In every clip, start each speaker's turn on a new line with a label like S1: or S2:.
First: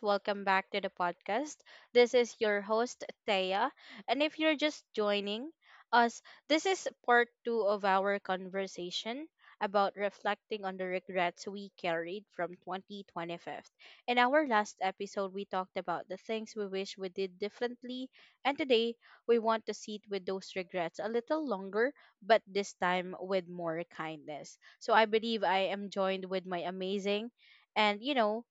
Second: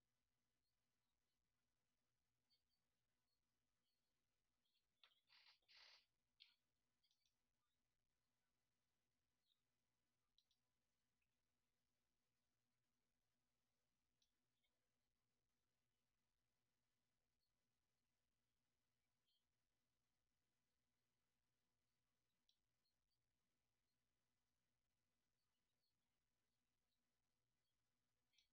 S1: Welcome back to the podcast. This is your host, Thea. And if you're just joining us, this is part two of our conversation about reflecting on the regrets we carried from 2025. In our last episode, we talked about the things we wish we did differently. And today, we want to sit with those regrets a little longer, but this time with more kindness. So I believe I am joined with my amazing and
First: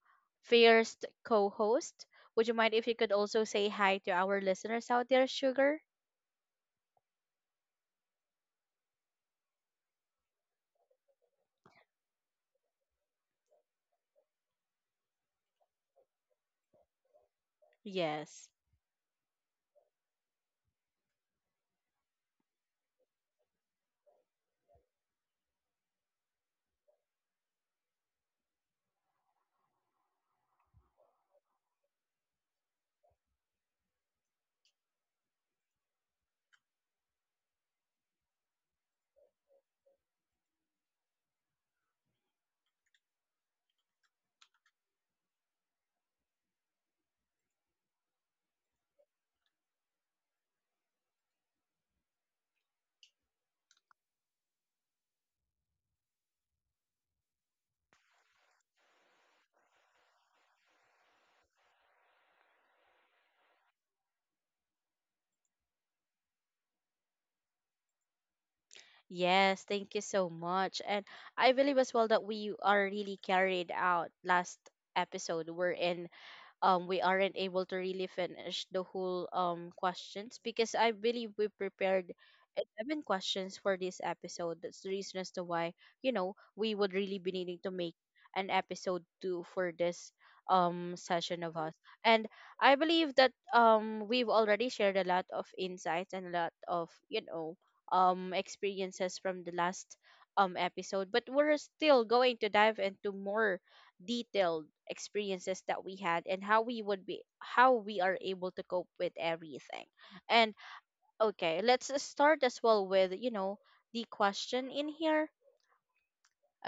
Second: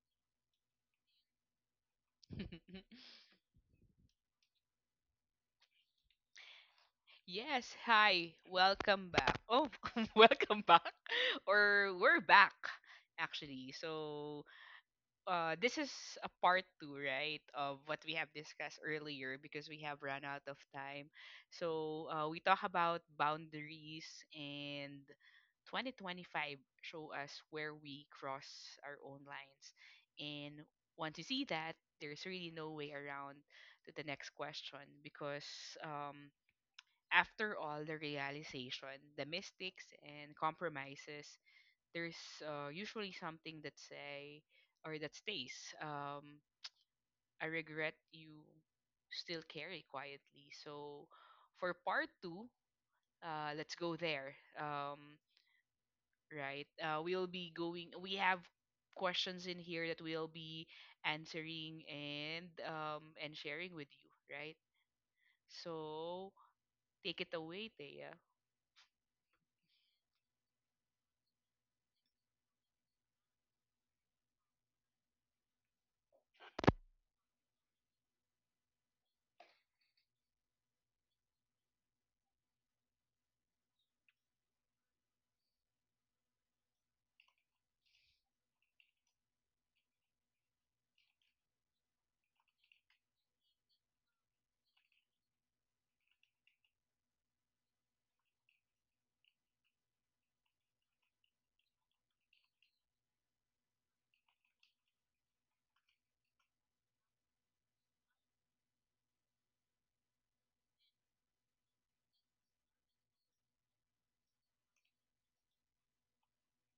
S1: fierce co-host. Would you mind if you could also say hi to our listeners out there, Sugar?
S2: Yes, hi. Welcome back. Oh, welcome back. Or we're back actually. So this is a part 2, right, of what we have
S1: Yes.
S2: discussed earlier because we have run out of time. So we talk about boundaries and 2025 show us where we cross our own lines. And once you see that, there's really no way around to the next question because um after all the realization, the mistakes and compromises, there's usually something that say or that stays. Um, I regret you still carry quietly. So for part two, let's go there. Right, we'll be going. We have questions in here that we'll be answering and and sharing with you. Right, so take it away, Thea.
S1: Yes, thank you so much. And I believe as well that we are really carried out last episode. We're in we aren't able to really finish the whole questions because I believe we prepared 11 questions for this episode. That's the reason as to why, you know, we would really be needing to make an episode 2 for this session of us. And I believe that we've already shared a lot of insights and a lot of, you know, experiences from the last episode, but we're still going to dive into more detailed experiences that we had and how we are able to cope with everything. And okay, let's start as well with, you know, the question in here.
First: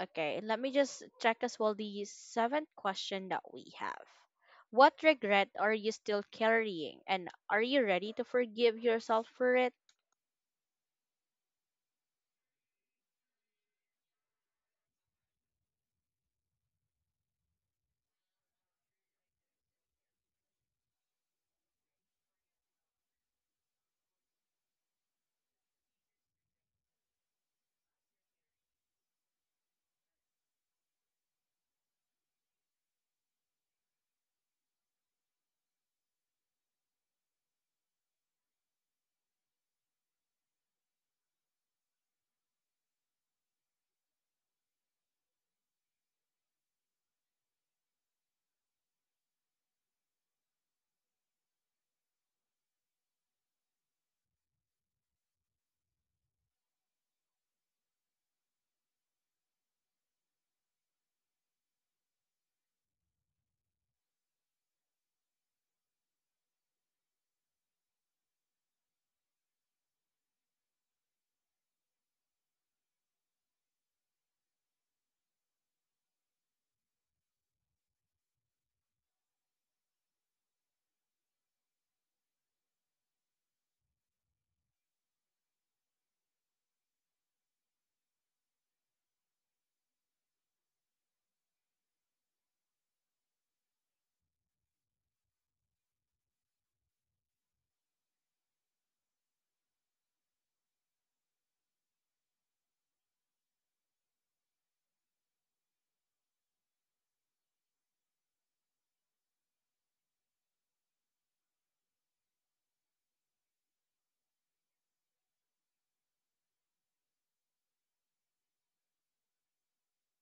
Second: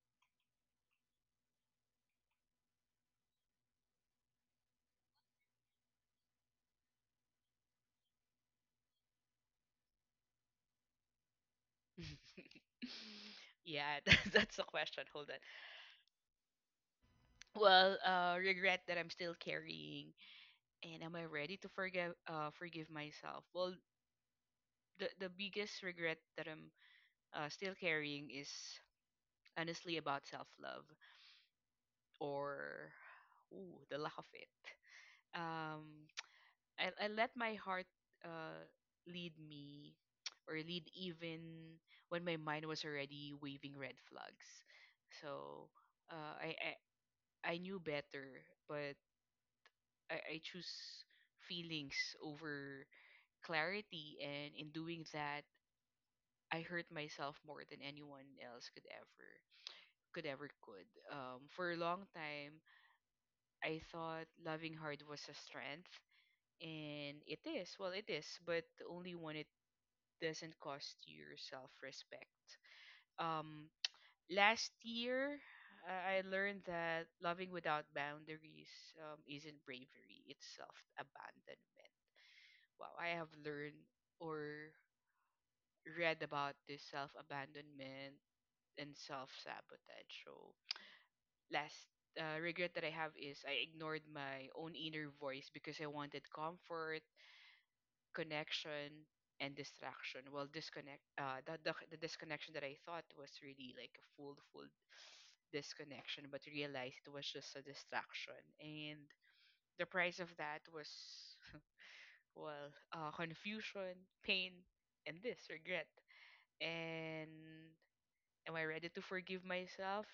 S1: Okay, let me just check as well the seventh question that we have. What regret are you still carrying, and are you ready to forgive yourself for it?
S2: Yeah, that's the question. Hold on. Well, regret that I'm still carrying, and am I ready to forgive myself? Well, the biggest regret that I'm still carrying is honestly about self love or ooh, the lack of it. Um, I let my heart uh lead me or lead even when my mind was already waving red flags. So uh, I, I I knew better, but I choose feelings over clarity, and in doing that, I hurt myself more than anyone else could ever could. For a long time, I thought loving hard was a strength, and it is. Well, it is, but only when it doesn't cost your self respect. Um, Last year, I learned that loving without boundaries isn't bravery, it's self abandonment. Wow, I have learned or read about this self abandonment and self sabotage. So, last regret that I have is I ignored my own inner voice because I wanted comfort, connection, and distraction. Well, disconnect. The disconnection that I thought was really like a full disconnection, but realized it was just a distraction. And the price of that was, confusion, pain, and this regret. And am I ready to forgive myself?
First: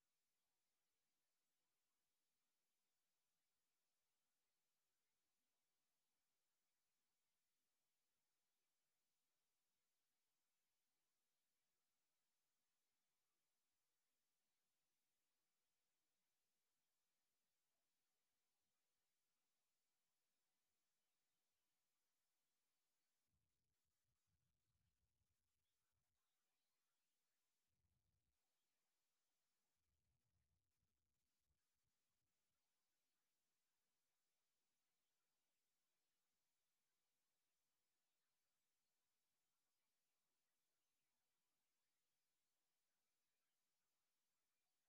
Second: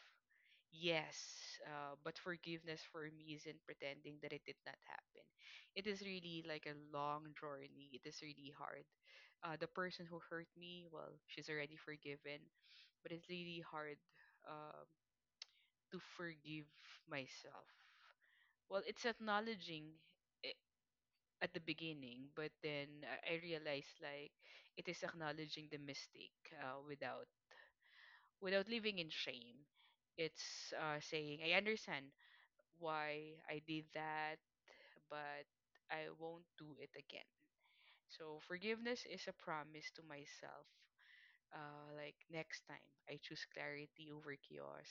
S2: Yes, but forgiveness for me isn't pretending that it did not happen. It is really like a long journey. It is really hard. The person who hurt me, well, she's already forgiven, but it's really hard. Um, to forgive myself. Well, it's acknowledging it at the beginning, but then I realized like it is acknowledging the mistake without living in shame. It's saying I understand why I did that, but I won't do it again. So forgiveness is a promise to myself. Like next time, I choose clarity over chaos.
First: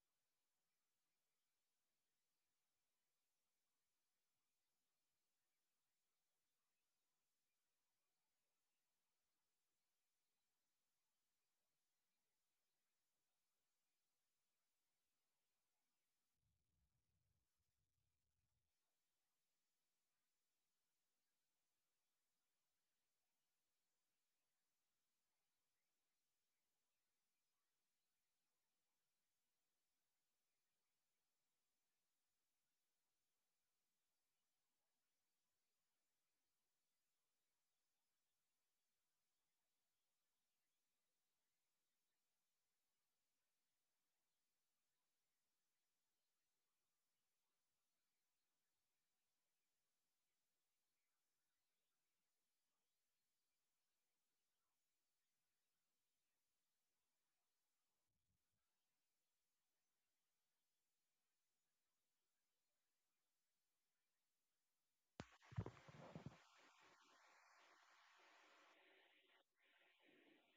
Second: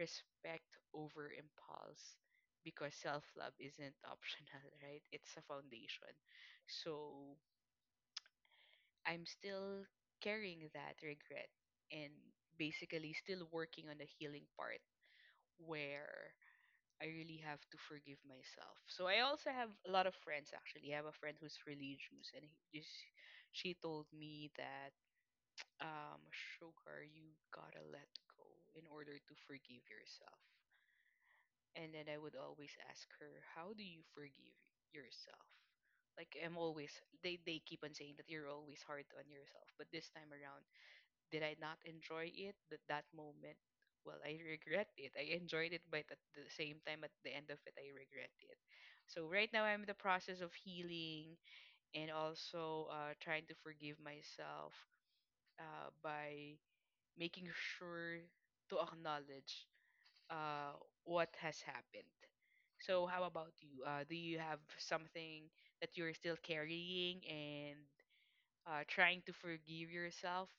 S2: Respect over impulse because self love isn't optional, right? It's a foundation. So I'm still carrying that regret and basically still working on the healing part where I really have to forgive myself. So I also have a lot of friends actually. I have a friend who's religious and he just she told me that um sugar you gotta let go in order to forgive yourself. And then I would always ask her, "How do you forgive yourself?" Like I'm always they keep on saying that you're always hard on yourself, but this time around, did I not enjoy it? That moment, well, I regret it. I enjoyed it, but at the same time, at the end of it, I regret it. So right now, I'm in the process of healing and also trying to forgive myself by making sure to acknowledge uh, what has happened. So how about you? Do you have something that you're still carrying and trying to forgive yourself?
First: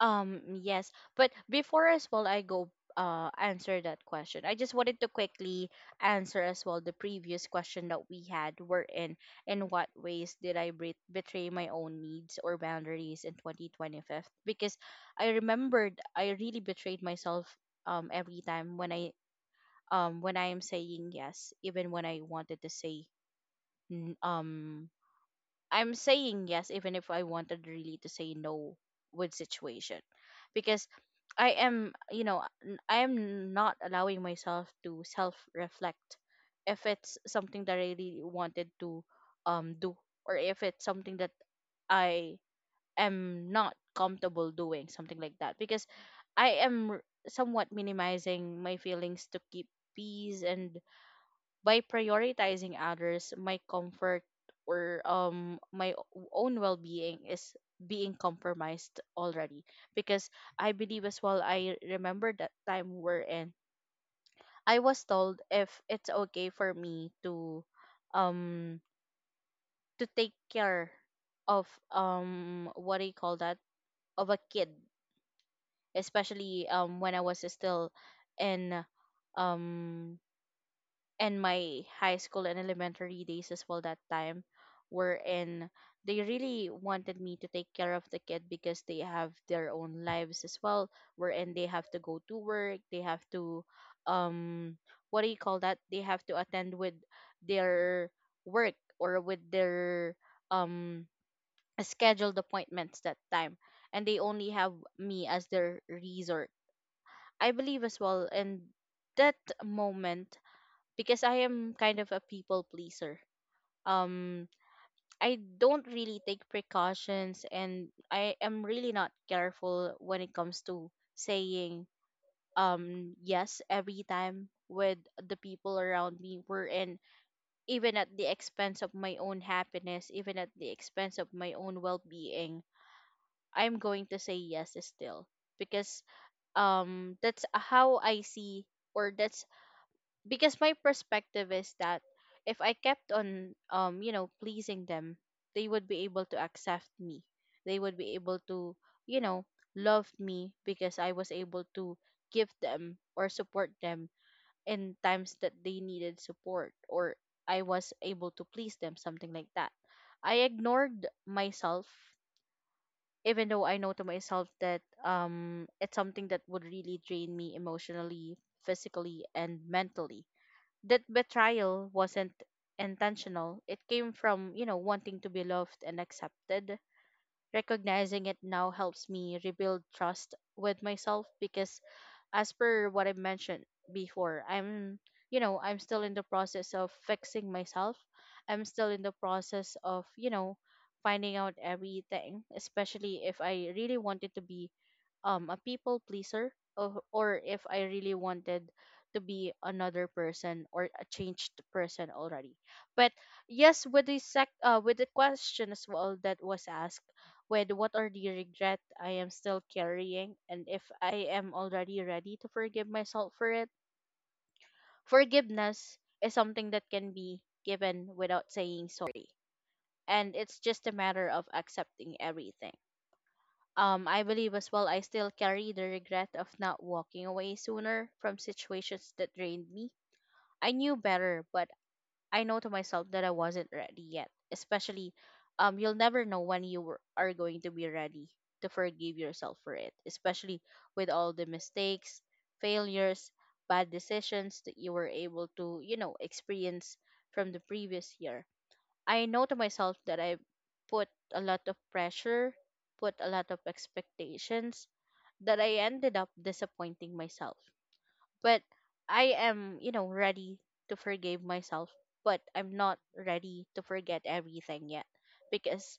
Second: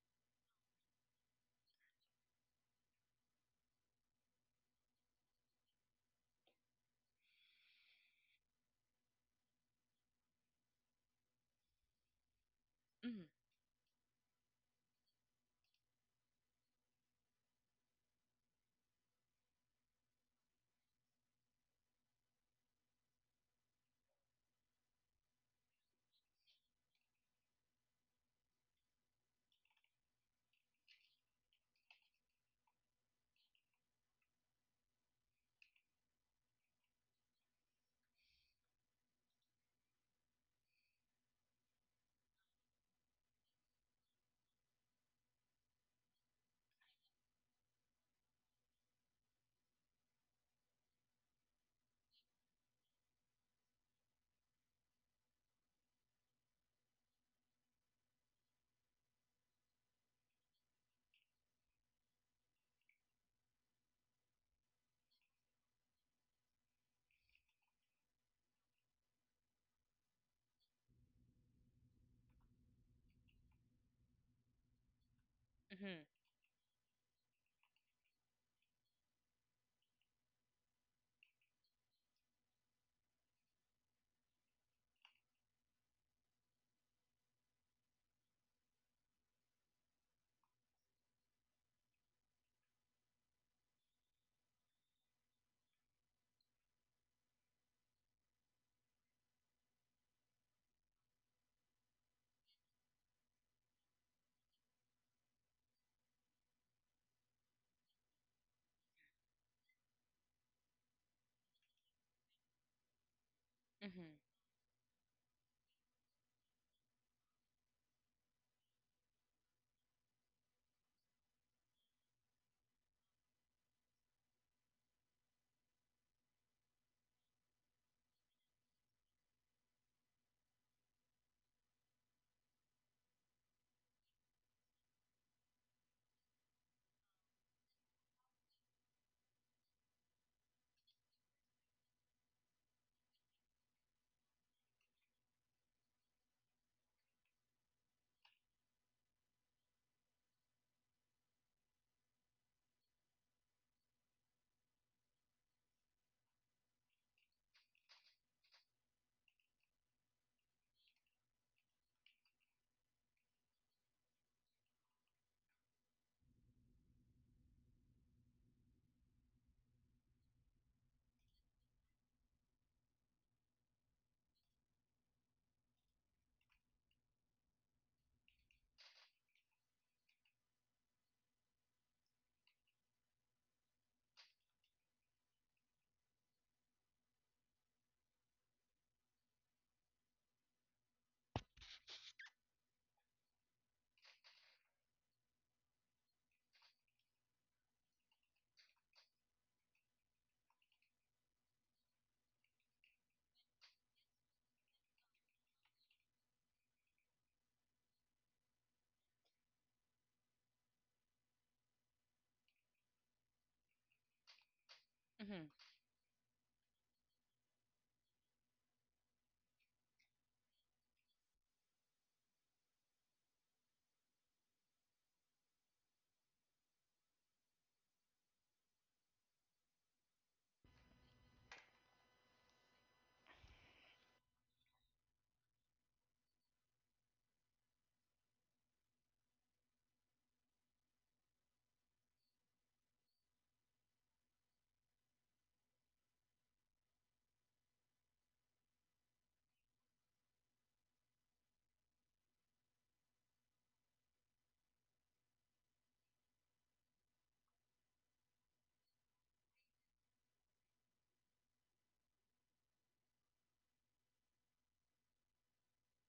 S1: Yes, but before as well I go answer that question, I just wanted to quickly answer as well the previous question that we had, were in what ways did I betray my own needs or boundaries in
S2: Mm-hmm.
S1: 2025? Because I remembered I really betrayed myself every time when I am saying yes, even when I wanted to say n- I'm saying yes, even if I wanted really to say no with situation, because I am, you know, I am not allowing myself to self reflect if it's something that I really wanted to do, or if it's something that I am not comfortable doing, something like that, because I am r- somewhat minimizing my feelings to keep peace. And by prioritizing others, my comfort or my own well-being is being compromised already, because I believe as well, I remember that time we're in I was told if it's okay for me um to take care of, what do you call that, of a kid,
S2: Mm-hmm.
S1: especially when I was still in, um and my high school and elementary days as well that time, were in they really wanted me to take care of the kid because they have their own lives as well, wherein they have to go to work, they have to, um what do you call that, they have to attend with their work or with their um scheduled appointments that time, and they only have me as their resort. I believe as well in that moment, because I am kind of a people pleaser.
S2: Mm-hmm.
S1: Um, I don't really take precautions, and I am really not careful when it comes to saying yes every time with the people around me, were in even at the expense of my own happiness, even at the expense of my own well-being, I'm going to say yes still, because that's how I see, or that's because my perspective is that if I kept on you know, pleasing them, they would be able to accept me. They would be able to, you know, love me because I was able to give them or support them in times that they needed support, or I was able to please them, something like that. I ignored myself even though I know to myself that it's something that would really drain me emotionally, physically and mentally. That betrayal wasn't intentional. It came from, you know, wanting to be loved and accepted. Recognizing it now helps me rebuild trust with myself because as per what I mentioned before, I'm, you know, I'm still in the process of fixing myself. I'm still in the process of, you know, finding out everything, especially if I really wanted to be a people pleaser, or if I really wanted to be another person or a changed person already. But yes, with the sec with the question as well that was asked, with what are the regret I am still carrying, and if I am already ready to forgive myself for it.
S2: Mm-hmm.
S1: Forgiveness is something that can be given without saying sorry. And it's just a matter of accepting everything. I believe as well I still carry the regret of not walking away sooner from situations that drained me. I knew better, but I know to myself that I wasn't ready yet. Especially, you'll never know when are going to be ready to forgive yourself for it. Especially with all the mistakes, failures, bad decisions that you were able to, you know, experience from the previous year. I know to myself that I put a lot of pressure, put a lot of expectations, that I ended up disappointing myself. But I am, you know, ready to forgive myself, but I'm not ready to forget everything yet, because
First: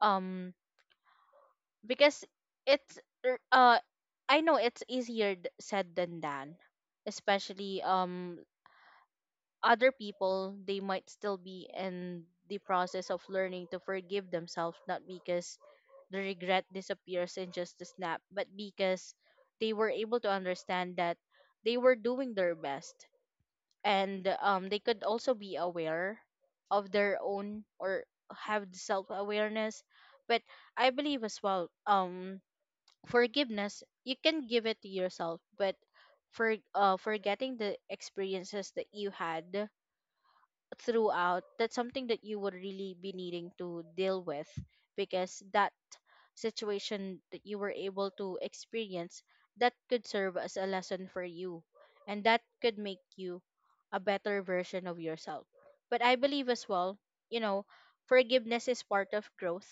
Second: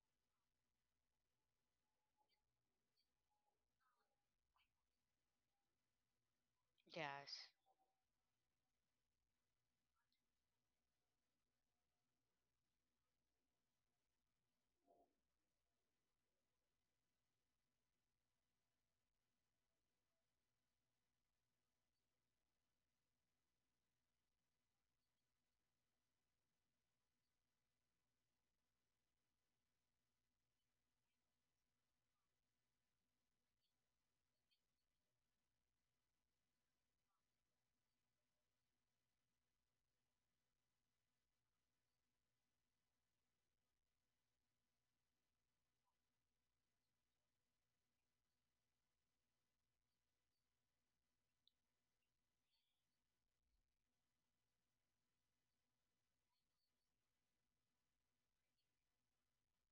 S1: um because it's er, uh I know it's easier said than done,
S2: Yes.
S1: especially other people, they might still be in the process of learning to forgive themselves, not because the regret disappears in just a snap, but because they were able to understand that they were doing their best, and they could also be aware of their own, or have self awareness. But I believe as well, forgiveness you can give it to yourself, but for forgetting the experiences that you had throughout, that's something that you would really be needing to deal with, because that situation that you were able to experience, that could serve as a lesson for you, and that could make you a better version of yourself. But I believe as well, you know, forgiveness is part of growth,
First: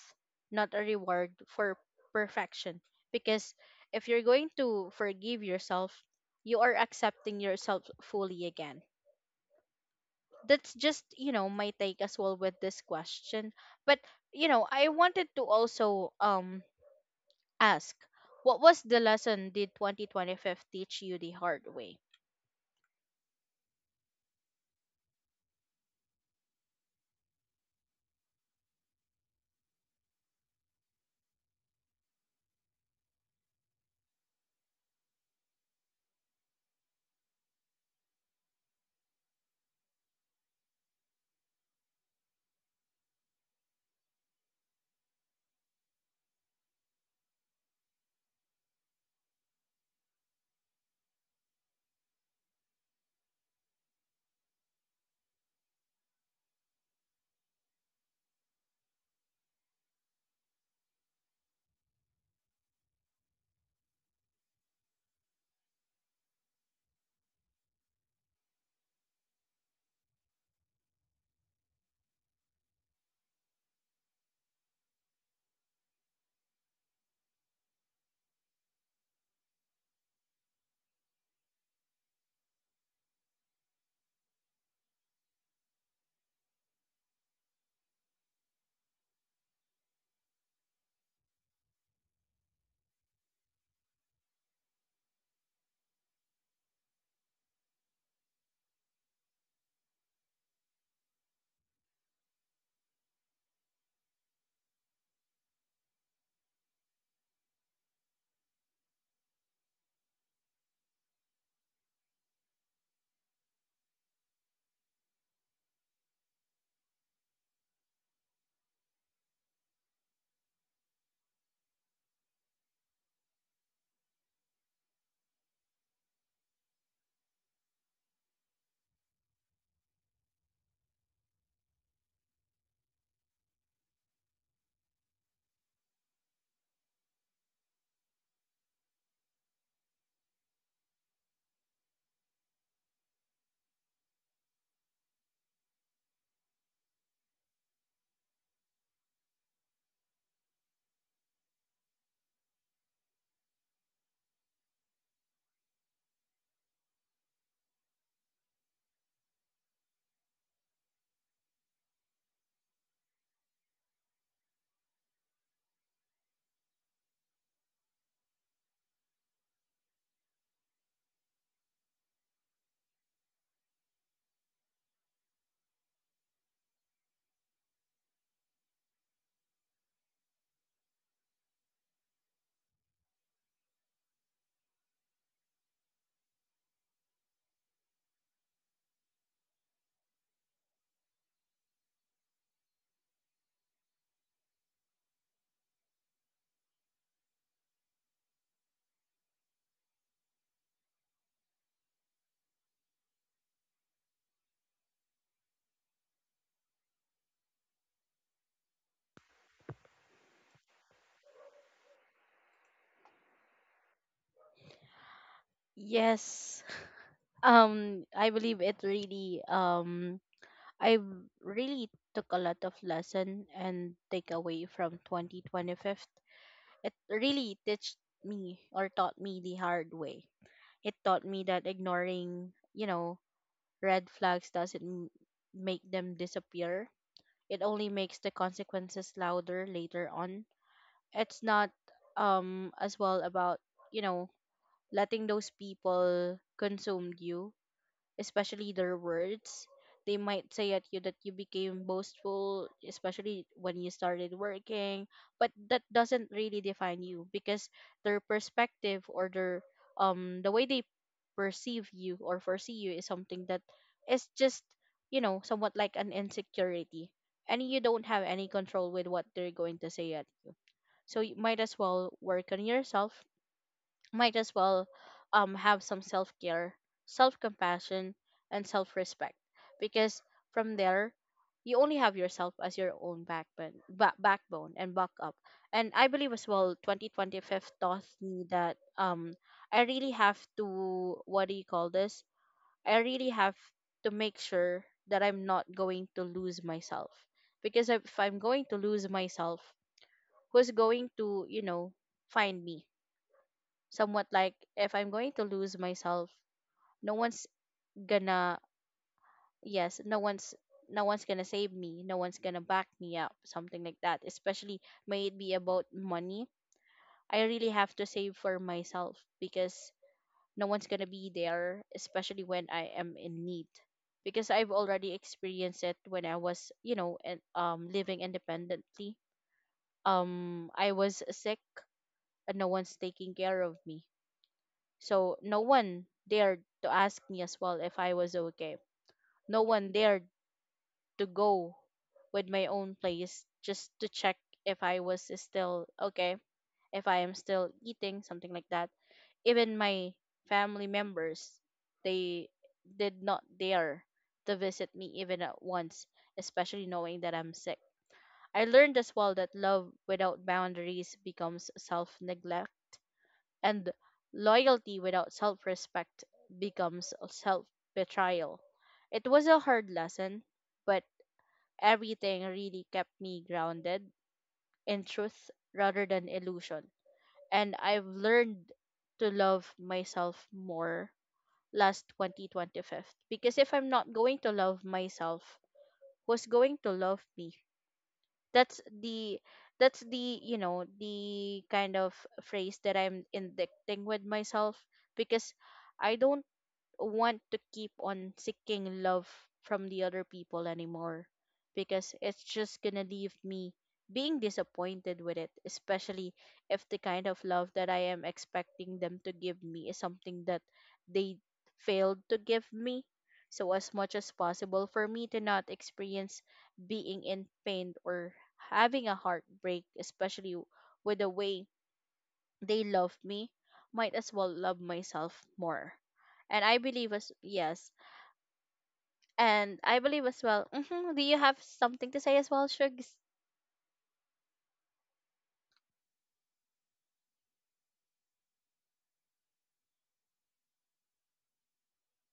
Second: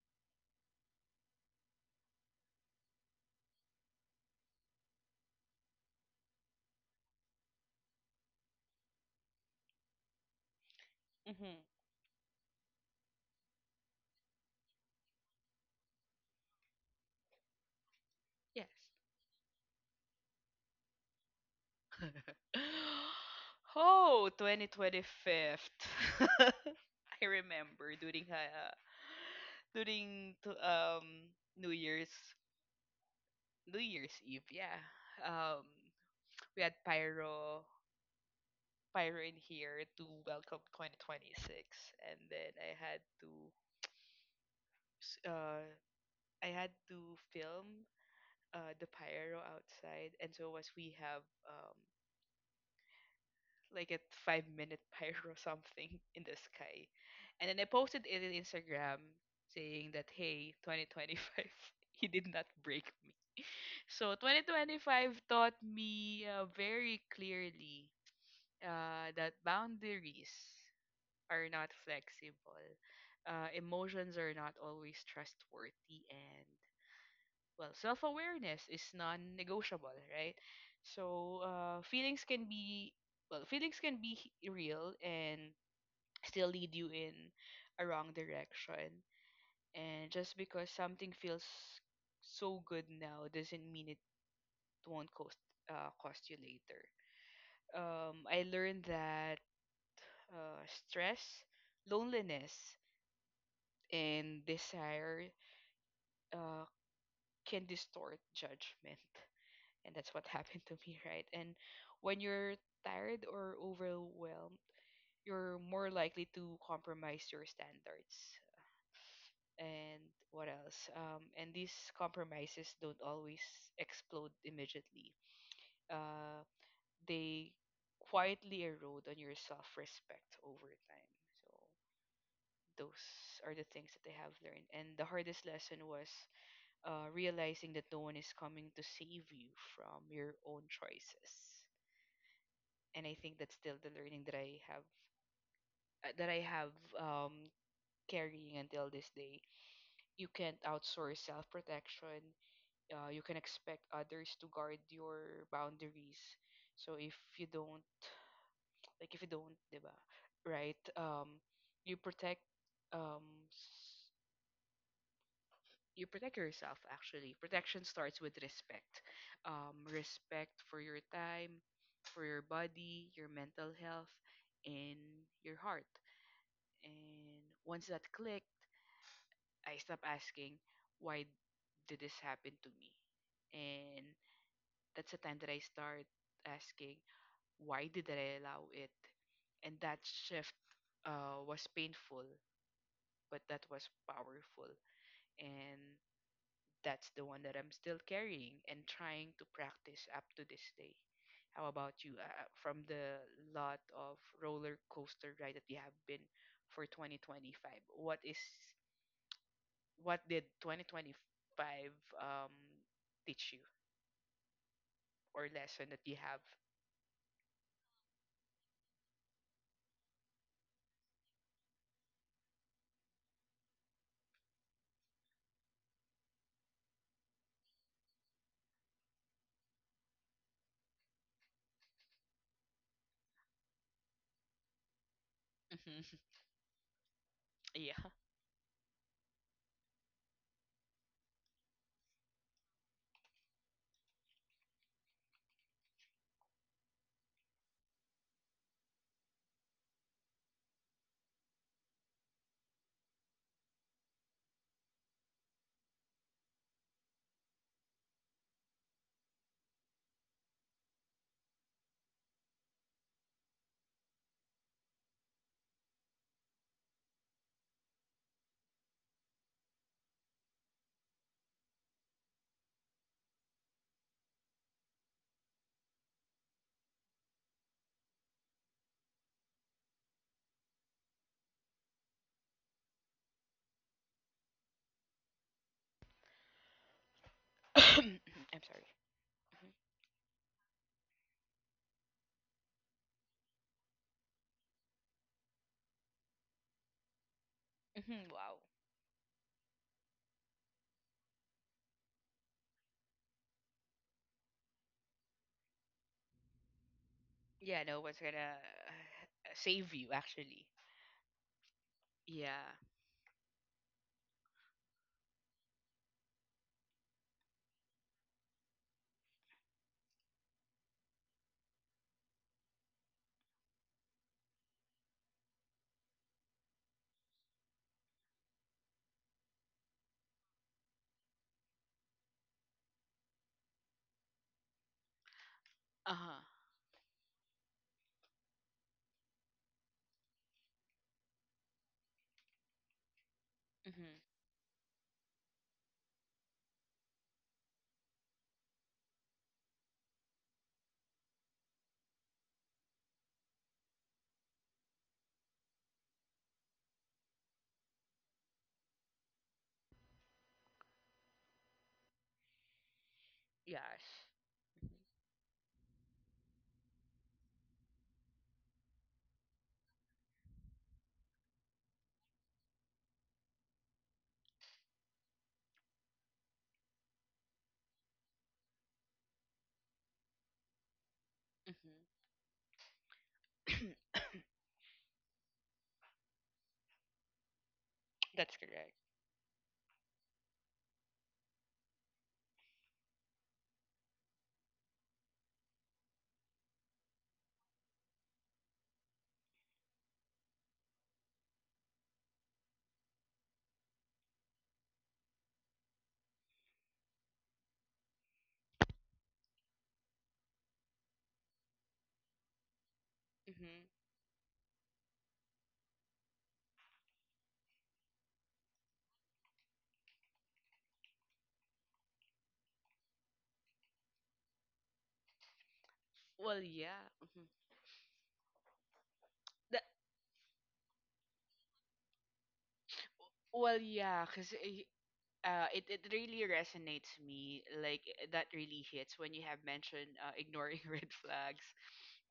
S1: not a reward for perfection, because if you're going to forgive yourself, you are accepting yourself fully again. That's just, you know,
S2: Mm-hmm.
S1: my take as well with this question. But you know, I wanted to also ask, what
S2: Yes.
S1: was the lesson did 2025 teach you the hard way?
S2: Oh, 2025. I remember during New Year's. New Year's Eve, yeah. Um, we had pyro. Pyro in here to welcome 2026, and then s- uh, I had to film the pyro outside, and so was we have like a 5 minute pyro something in the sky, and then I posted it in Instagram saying that hey 2025 he did not break me. So 2025 taught me very clearly that boundaries are not flexible. Emotions are not always trustworthy, and well, self awareness is non negotiable, right? So feelings can be real and still lead you in a wrong direction. And just because something feels so good now doesn't mean it won't cost you later. I learned that uh, stress, loneliness, and desire uh, can distort judgment. And that's what happened to me, right? And when you're tired or overwhelmed, you're more likely to compromise your standards. And what else? And these compromises don't always explode immediately. Uh, they quietly erode on your self-respect over time. So those are the things that I have learned. And the hardest lesson was realizing that no one is coming to save you from your own choices. And I think that's still the learning that I have carrying until this day. You can't outsource self protection. You can expect others to guard your boundaries. So if you don't, like if you don't, diba, right? You protect um, you protect yourself actually protection starts with respect, respect for your time, for your body, your mental health, and your heart. And once that clicked, I stopped asking why did this happen to me, and that's the time that I start asking why did I allow it. And that shift was painful but that was powerful. And that's the one that I'm still carrying and trying to practice up to this day. How about you? From the lot of roller coaster ride that you have been for 2025, what is what did 2025 um, teach you or lesson that you have?
S1: Yes, I believe it really I really took a lot of lesson and take away from 2025. It really teach me or taught me the hard way. It taught me that ignoring, you know, red flags doesn't make
S2: Mhm.
S1: them disappear. It only
S2: Yeah.
S1: makes the consequences louder later on. It's not as well about, you know, letting those people consume you, especially their words. They might say at you that you became boastful, especially when you started working, but that doesn't really define you, because their perspective, or their the way they perceive you or foresee you is something that is just, you know, somewhat like an insecurity, and you don't have any control with what they're going to say at you. So you might as well work on yourself, might as well have some self care, self compassion, and self respect. Because from there, you only have yourself as your own backbone, backbone and backup. And I believe as well, 2025 taught me
S2: I'm
S1: that,
S2: sorry. Mhm.
S1: I really have to, what do you call this, I really have to make sure that I'm not going to lose myself. Because if
S2: Mhm.
S1: I'm
S2: Wow.
S1: going to lose myself, who's going to, you know, find me? Somewhat like if I'm going to lose myself, no one's
S2: Yeah, no what's gonna
S1: gonna.
S2: save
S1: Yes,
S2: you actually.
S1: no one's gonna save me, no one's gonna
S2: Yeah.
S1: back me up, something like that. Especially, may it be about money, I really have to save for myself, because no one's gonna be there, especially when I am in need, because I've already experienced it when I was, you know, and living independently. I was sick and no one's taking care of me. So no one
S2: Uh huh.
S1: dared to ask me as well if I was okay. No one dared to go with my own place just to
S2: Mhm.
S1: check if I was still okay, if I am still eating, something like that. Even my family members, they did not dare to visit me even at once, especially knowing that I'm sick. I learned as well that love without boundaries becomes self neglect, and
S2: Yes.
S1: loyalty without self respect becomes self betrayal. It was a hard lesson, but everything really kept me grounded in truth rather than illusion. And I've learned to love myself more
S2: Mhm.
S1: last 2025, because if I'm not going to love myself, who's going to love me?
S2: That's
S1: that's
S2: correct.
S1: the that's the you know the kind of phrase that I'm indicting with myself because I don't want to keep on seeking love from the other people anymore because it's just gonna leave me being disappointed with it, especially if the kind of love that I am expecting them to give me is something that they failed to give me. So,
S2: Hmm.
S1: as much as possible, for me to not experience being in pain or having a heartbreak, especially with the way they love me, might as well love myself more.
S2: Well,
S1: And I
S2: yeah.
S1: believe as
S2: Mhm.
S1: yes, and
S2: That,
S1: I believe as well. Hmm, do you have something to say as well, Shugs?
S2: well, yeah, because it really resonates me. Like, eh, that really hits when you have mentioned ignoring red flags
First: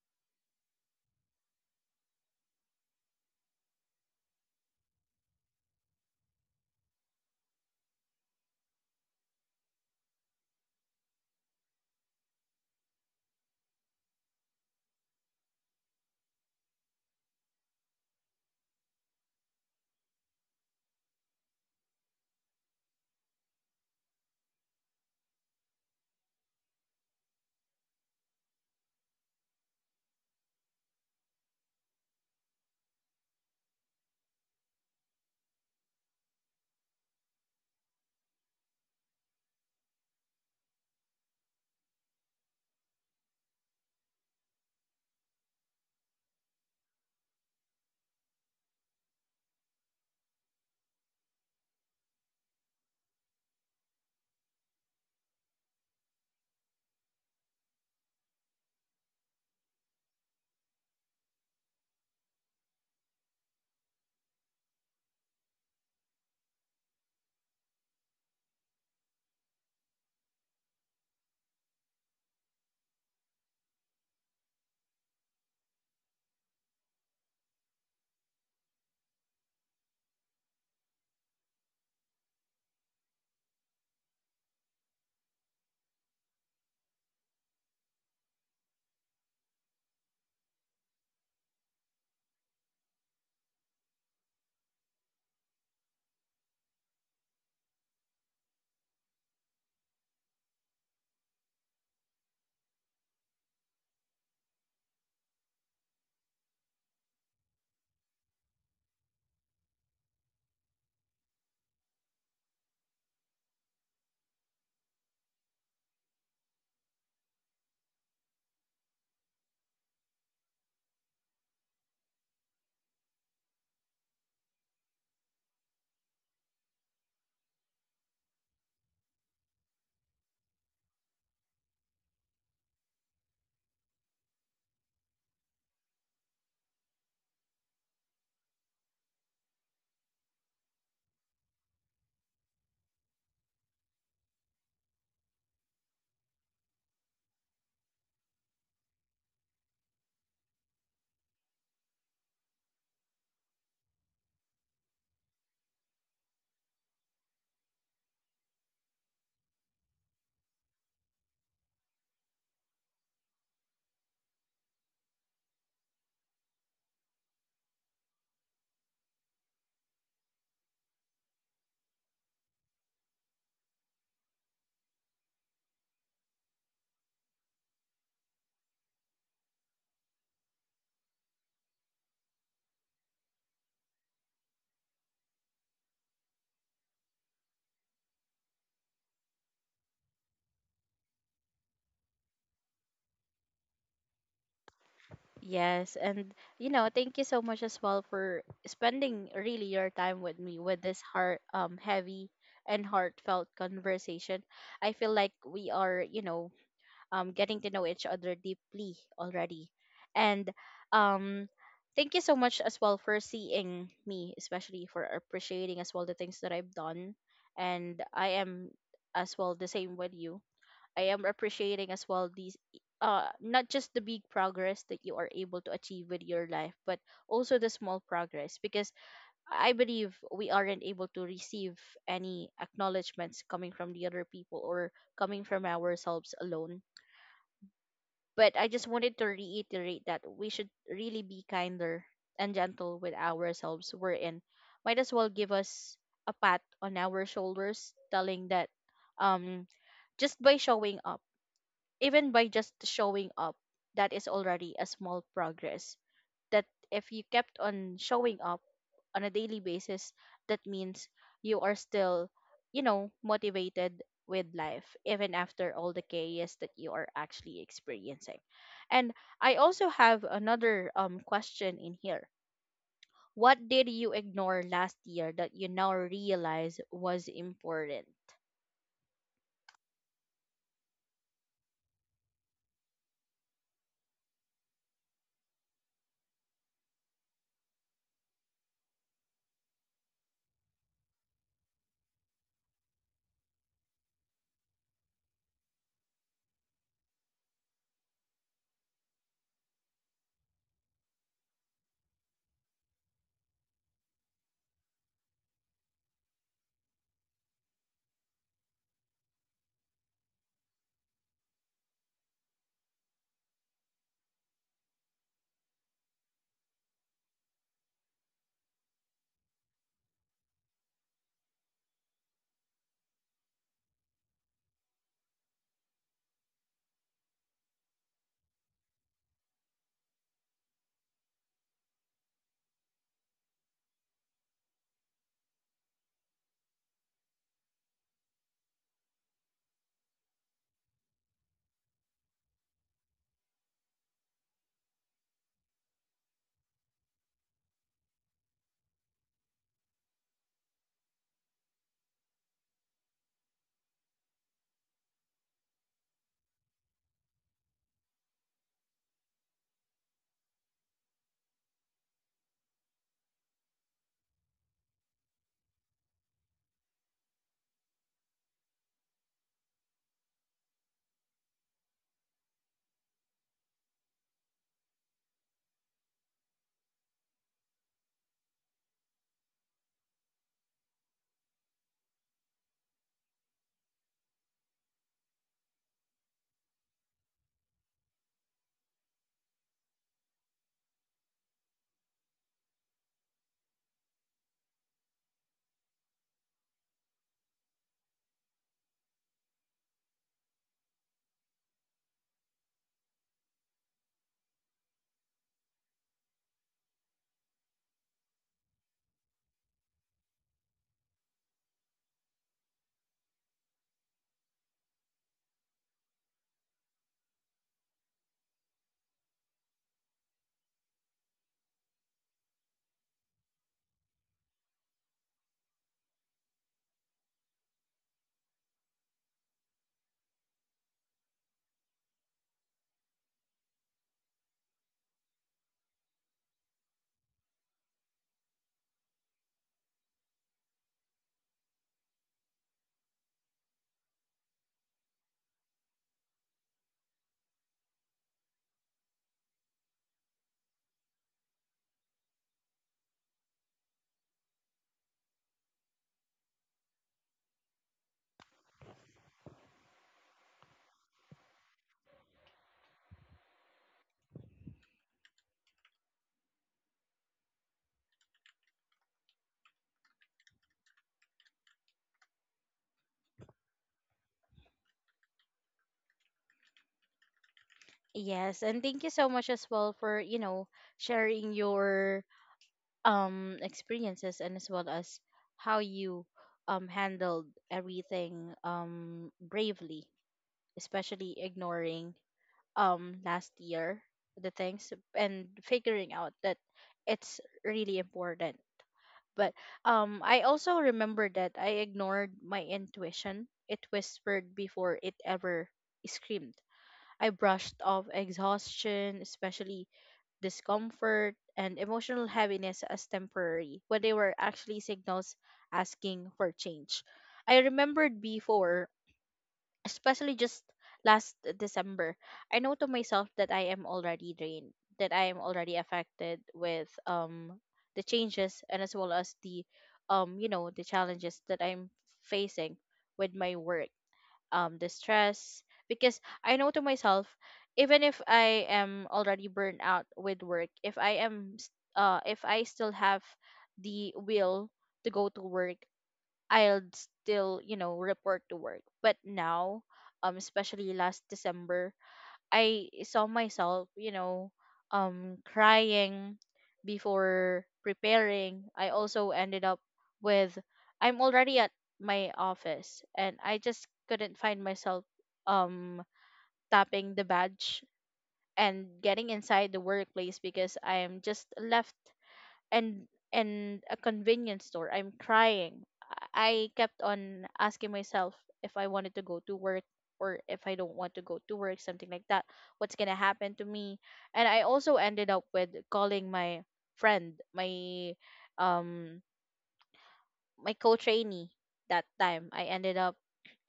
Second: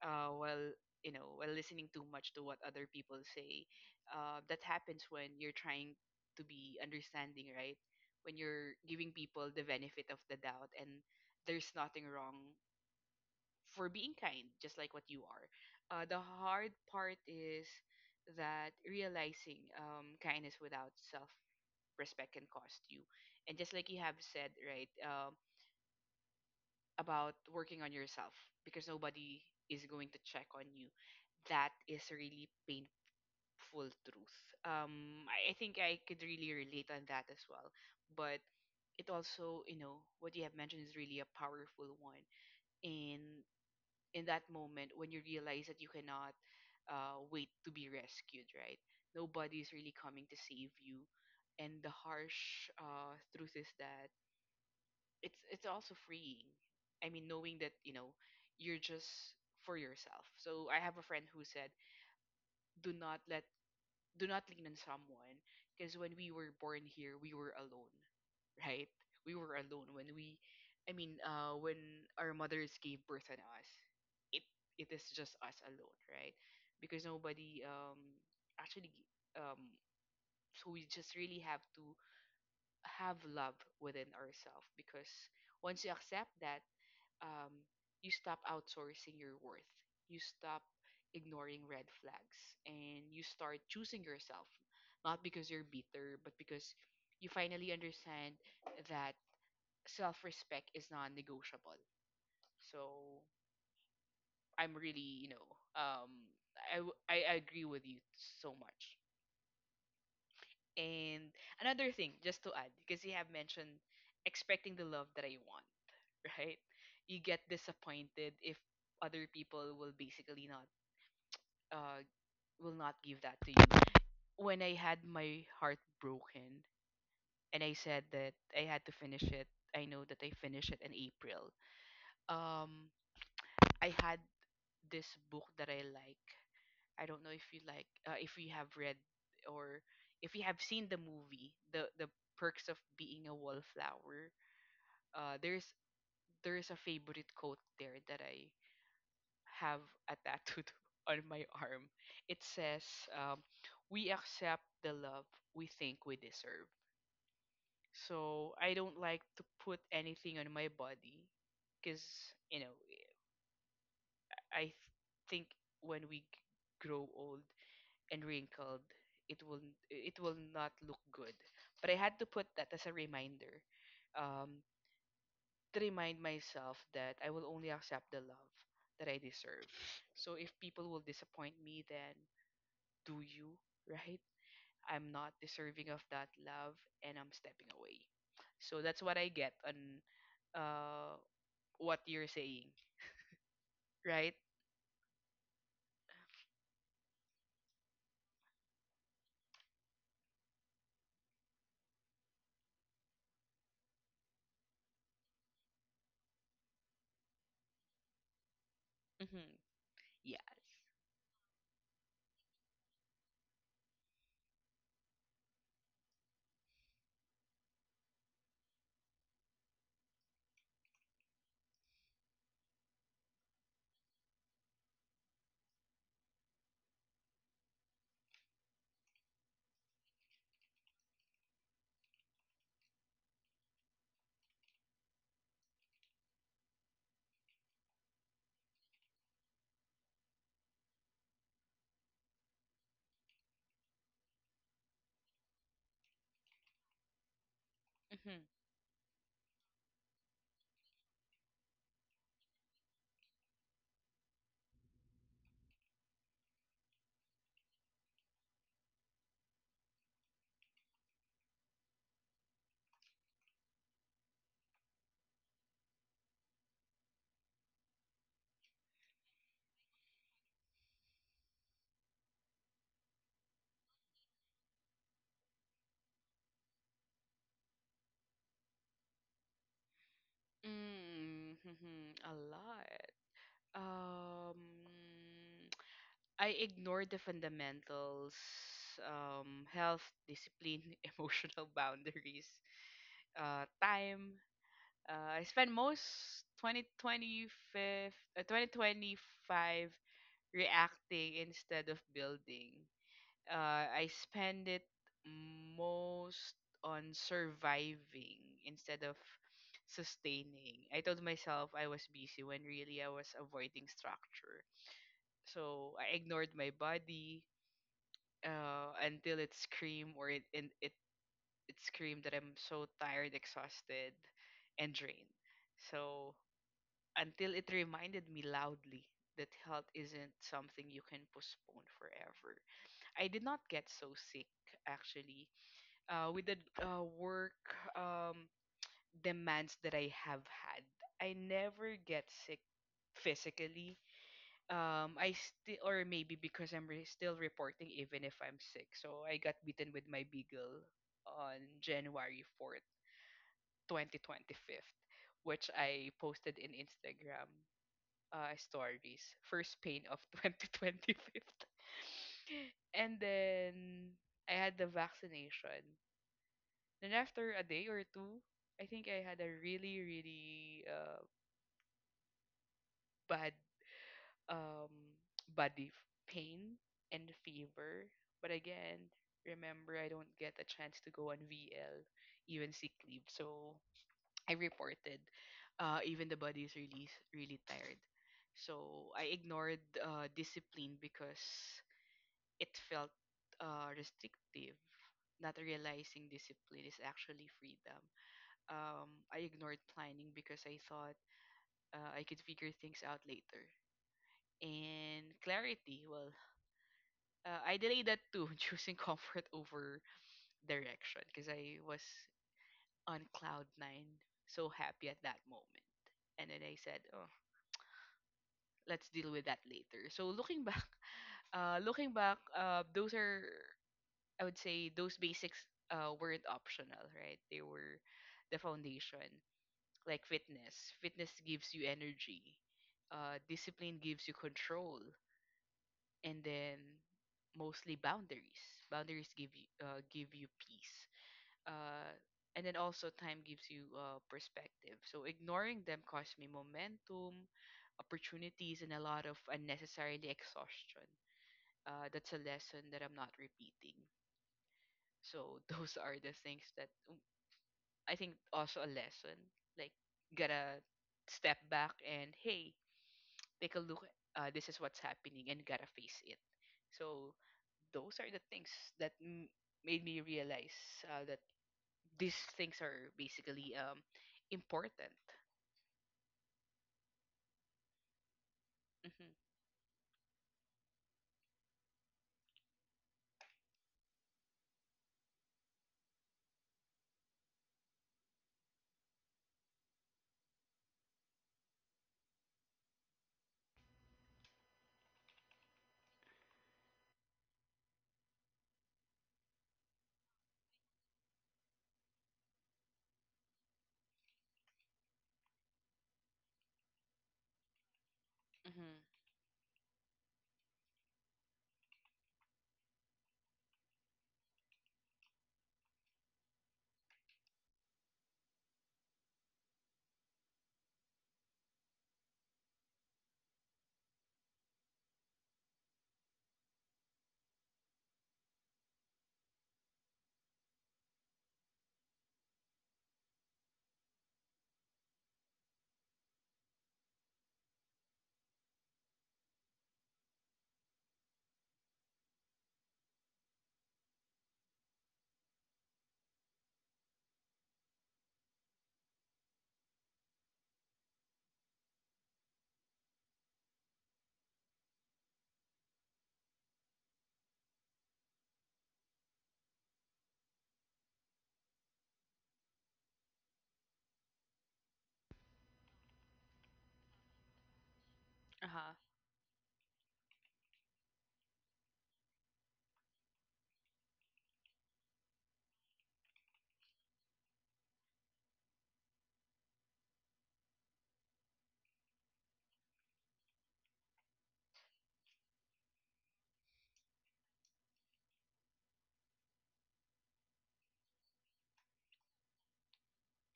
S2: while, you know, while listening too much to what other people say. That happens when you're trying to be understanding, right? When you're giving people the benefit of the doubt and there's nothing wrong for being kind, just like what you are. The hard part is that realizing kindness without self respect can cost you. And just like you have said, right, about working on yourself because nobody is going to check on you, that is a really painful truth. I think I could really relate on that as well. But it also, you know, what you have mentioned is really a powerful one. And in that moment when you realize that you cannot wait to be rescued, right? Nobody is really coming to save you, and the harsh truth is that it's also freeing. I mean, knowing that you know you're just for yourself. So I have a friend who said, "Do not let do not lean on someone because when we were born here we were alone, right? We were alone when we I mean when our mothers gave birth on us. It it is just us alone, right? because nobody actually um so we just really have to have love within ourselves, because once you accept that, um, you stop outsourcing your worth. You stop ignoring red flags and you start choosing yourself, not because you're bitter, but because you finally understand that self respect is non negotiable. So I'm really, you know, um, I, w- I agree with you so much. And another thing, just to add, because you have mentioned expecting the love that I want, right? You get disappointed if other people will basically not uh, will not give that to you. When I had my heart broken and I said that I had to finish it, I know that I finished it in April. Um, I had this book that I like. I don't know if you like, if you have read or if you have seen the movie, the perks of being a wallflower. Uh, there's there's a favorite quote there that I have a tattoo on my arm. It says, um, "We accept the love we think we deserve." So I don't like to put anything on my body, because you know, I th- think when grow old and wrinkled, it will it will not look good. But I had to put that as a reminder, um, to remind myself that I will only accept the love that I deserve. So if people will disappoint me, then do you, right? I'm not deserving of that love and I'm stepping away. So that's what I get on uh what you're saying, right?
S1: Yes, and you know, thank you so much as well for spending really your time with me with this heart heavy and heartfelt conversation. I feel like we are, you know, getting to know each other deeply
S2: Mhm.
S1: already. And
S2: Yes.
S1: um, thank you so much as well for seeing me, especially for appreciating as well the things that I've done. And I am as well the same with you. I am appreciating as well these not just the big progress that you are able to achieve with your life, but also the small progress, because I believe we aren't able to receive any acknowledgments coming from the other people or coming from ourselves alone. But I just wanted to reiterate that we should really be kinder and gentle with ourselves. We're in. Might as well give us a pat on our shoulders, telling
S2: Mhm.
S1: that um, just by showing up, even by just showing up, that is already a small progress that if you kept on showing up on a daily basis, that means you are still, you know, motivated with life, even after all the chaos that you are actually experiencing. And I also have another question in here. What did you ignore last year that you now realize was important?
S2: Mm-hmm. A lot. Um I ignore the fundamentals, health, discipline, emotional boundaries, time. I spend most 2025 reacting instead of building. I spend it most on surviving instead of sustaining. I told myself I was busy when really I was avoiding structure. So I ignored my body until it screamed or it screamed that I'm so tired, exhausted, and drained. So until it reminded me loudly that health isn't something you can postpone forever. I did not get so sick actually. With the work um, demands that I have had, I never get sick physically. I still, or maybe because I'm still reporting even if I'm sick. So I got bitten with my beagle on January 4th, 2025, which I posted in Instagram stories. First pain of 2025, and then I had the vaccination. Then after a day or two, I think I had a really, really bad um, body f- pain and fever. But again, remember, I don't get a chance to go on VL, even sick leave. So I reported, even the body is really really tired. So I ignored discipline because it felt restrictive. Not realizing discipline is actually freedom. I ignored planning because I thought I could figure things out later. And clarity, well, I delayed that too, choosing comfort over direction because I was on cloud nine, so happy at that moment. And then I said, oh, let's deal with that later. So looking back, looking back, those are I would say those basics weren't optional, right? They were the foundation, like fitness. Fitness gives you energy. Discipline gives you control, and then mostly boundaries. Boundaries give you peace uh, and then also time gives you perspective. So ignoring them costs me momentum, opportunities, and a lot of unnecessarily exhaustion. That's a lesson that I'm not repeating. So those are the things that I think also a lesson. Like gotta step back and hey, take a look. This is what's happening and gotta face it. So those are the things that made me realize that these things are basically important.
S1: Yes, and thank you so much
S2: Mm-hmm.
S1: as well for, you know, sharing your experiences and as well as how you handled everything bravely, especially ignoring last year the things and figuring out that it's really important. But I also remember that I ignored my intuition. It whispered before it ever screamed. I brushed off
S2: Mm-hmm.
S1: exhaustion, especially discomfort, and emotional heaviness as temporary, when they were actually signals asking for change. I remembered before, especially just last December, I know to myself that I am already drained, that I am already affected with the changes and as well as the you know the challenges that I'm facing with my work, the stress, because I know to myself even if I am already burned out with work, if I am if I still have the will to go to work, I'll still, you know, report to work. But now especially last December, I saw myself, you know, crying before preparing. I also ended up with, I'm already at my office and I just couldn't find myself um, tapping the badge and
S2: Uh-huh.
S1: getting inside the workplace, because I am just left and and a convenience store. I'm crying. I kept on asking myself if I wanted to go to work or if I don't want to go to work, something like that. What's gonna happen to me? And I also ended up with calling my friend, my um my co-trainee. That time I ended up,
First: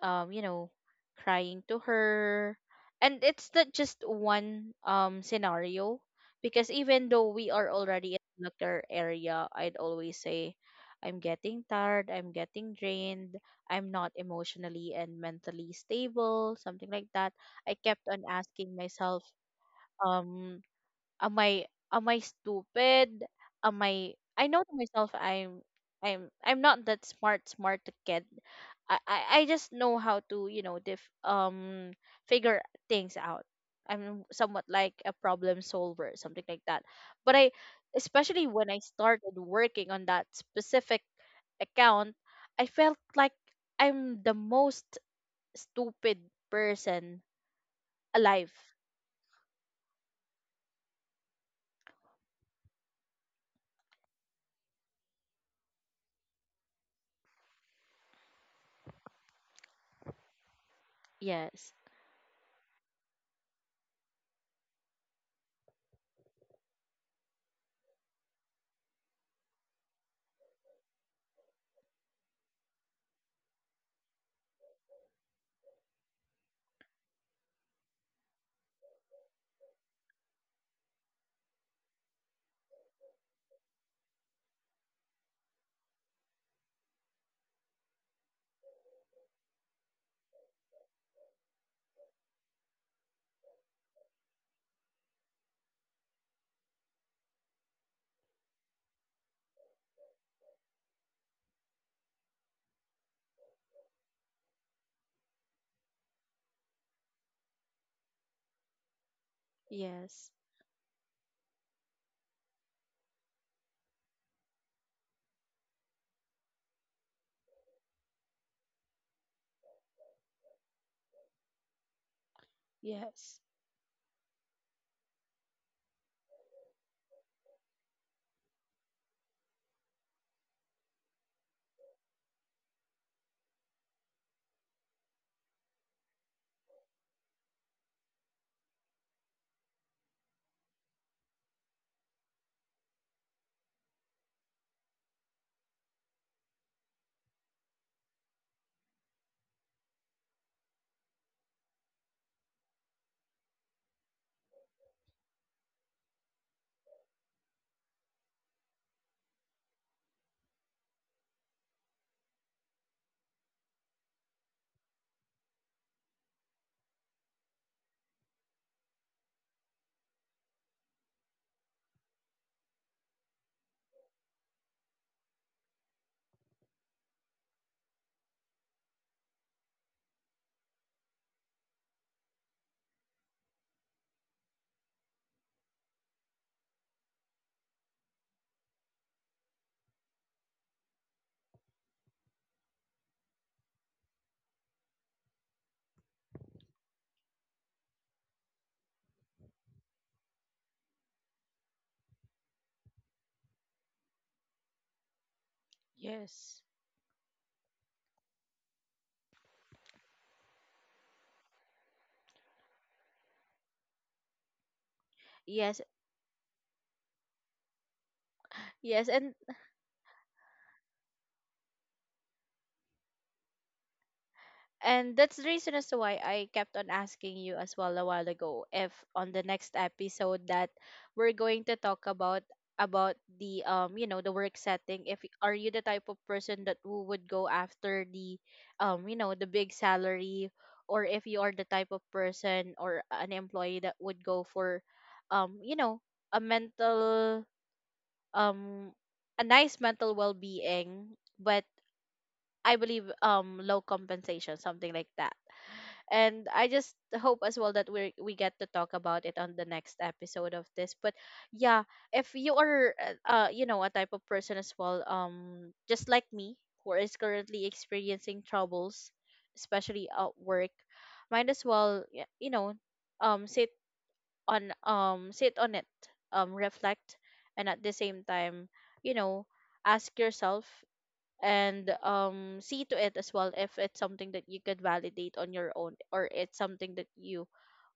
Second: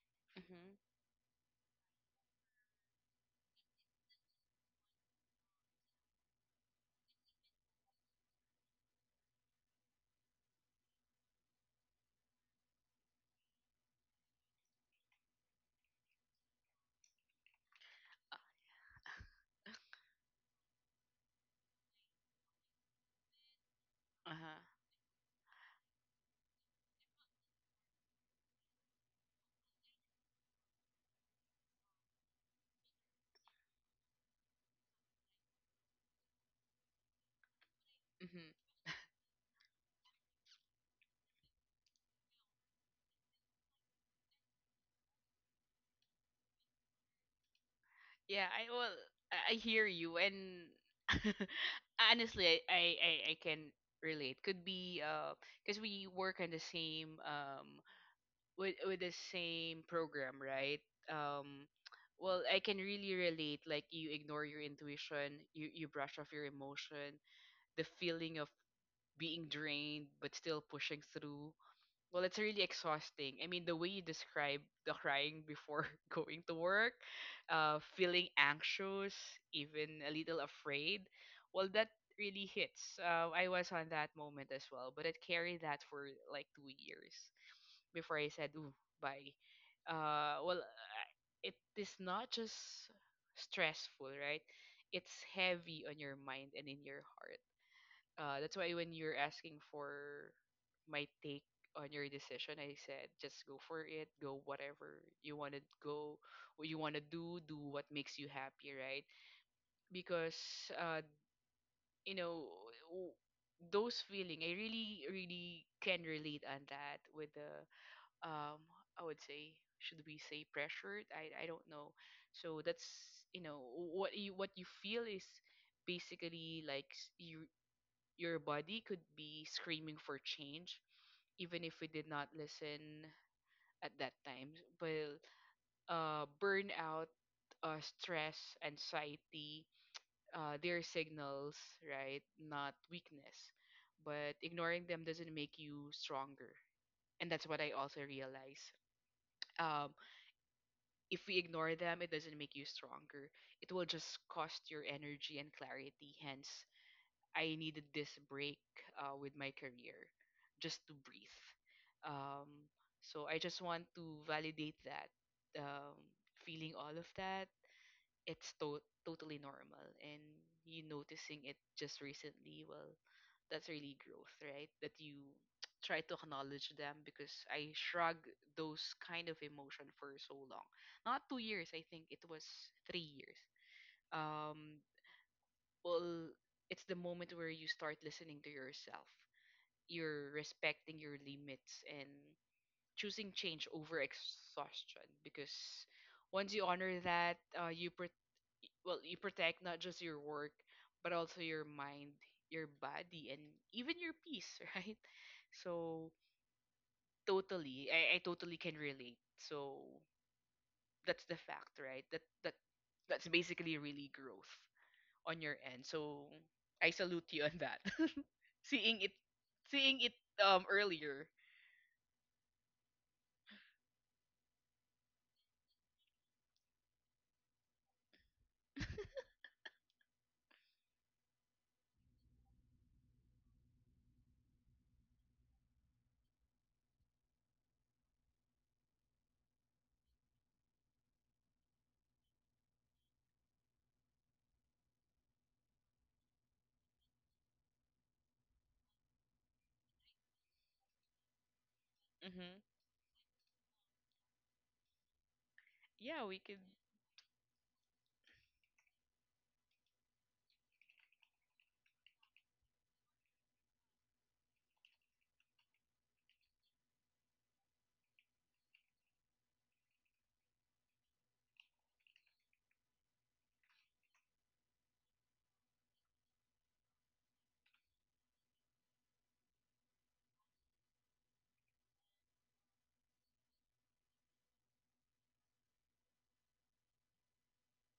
S1: you know,
S2: Mm-hmm.
S1: crying to her. And it's not just one scenario, because even though we are already in the doctor area, I'd always say I'm getting tired, I'm getting drained, I'm not emotionally and mentally stable, something like that. I kept on asking myself, um am I, am I stupid? Am I,
S2: Uh-huh.
S1: know to myself I'm I'm not that smart kid. I just know how to, you know, figure things out. I'm somewhat like a problem solver, something like that. But I, especially
S2: Mm-hmm.
S1: when I started working on that specific account, I felt like I'm the most stupid person
S2: Yeah,
S1: alive.
S2: I well I hear you, and honestly I can relate. Could be because we work on the same with the same program, right? Um
S1: Yes.
S2: well, I can really relate. Like you ignore your intuition, you brush off your emotion, the feeling of being drained but still pushing through. Well, it's really exhausting. I mean, the way you describe the crying before going to work, feeling anxious, even a little afraid, well, that really hits. I was on that moment as well, but it carried that for like 2 years before I said, ooh, bye. Uh, well, I- it is not just stressful, right? It's heavy on your mind and in your heart. That's why when you're asking for my take on your decision, I said just go for it, go whatever you want to go, what you want to do, do what makes you happy, right?
S1: Yes.
S2: Because uh, you know w- those feeling, I really, really can relate on that with the um, I would say should we say pressured? I don't know. So that's
S1: Yes.
S2: you know what you feel is basically your body could be screaming for change, even if we did not listen at that time. But burnout, stress, anxiety, they're signals, right? Not weakness. But ignoring them doesn't make you stronger. And that's what I also realize. Um, if we ignore them, it doesn't make you stronger. It will just cost your energy and clarity, hence I needed this break with my career just to breathe. Um, so I just want to validate that um, feeling all of that. It's totally normal, and you noticing it just recently. Well, that's really growth, right? That you try to acknowledge them, because I shrug those kind of emotion for so long. Not 2 years, I think it was 3 years. Um, well, it's the moment where you start listening to yourself, you're respecting your limits, and choosing change over exhaustion, because once you honor that well, you protect not just your work but also your mind, your body, and even your peace, right? So
S1: Yes.
S2: totally I totally can relate. So that's the fact, right? That that's basically really growth on your
S1: Yes.
S2: end. So I salute you on that. Seeing
S1: Yes.
S2: it,
S1: And
S2: seeing it earlier.
S1: and that's the reason as to why I kept on asking you as well a while ago if on the next episode that we're going to talk about the you know the work setting, if are you the type of person that who would go after the you know the big salary, or if you are the type of person or an employee that would go for you know a mental um a nice mental well-being, but
S2: Mm-hmm.
S1: I believe low compensation, something like that.
S2: Yeah, we
S1: And
S2: could.
S1: I just hope as well that we get to talk about it on the next episode of this. But yeah, if you are you know, a type of person as well, just like me, who is currently experiencing troubles, especially at work, might as well you know um sit sit on it, reflect, and at the same time, you know, ask yourself, and see to it as well if it's something that you could validate on your own, or it's something that you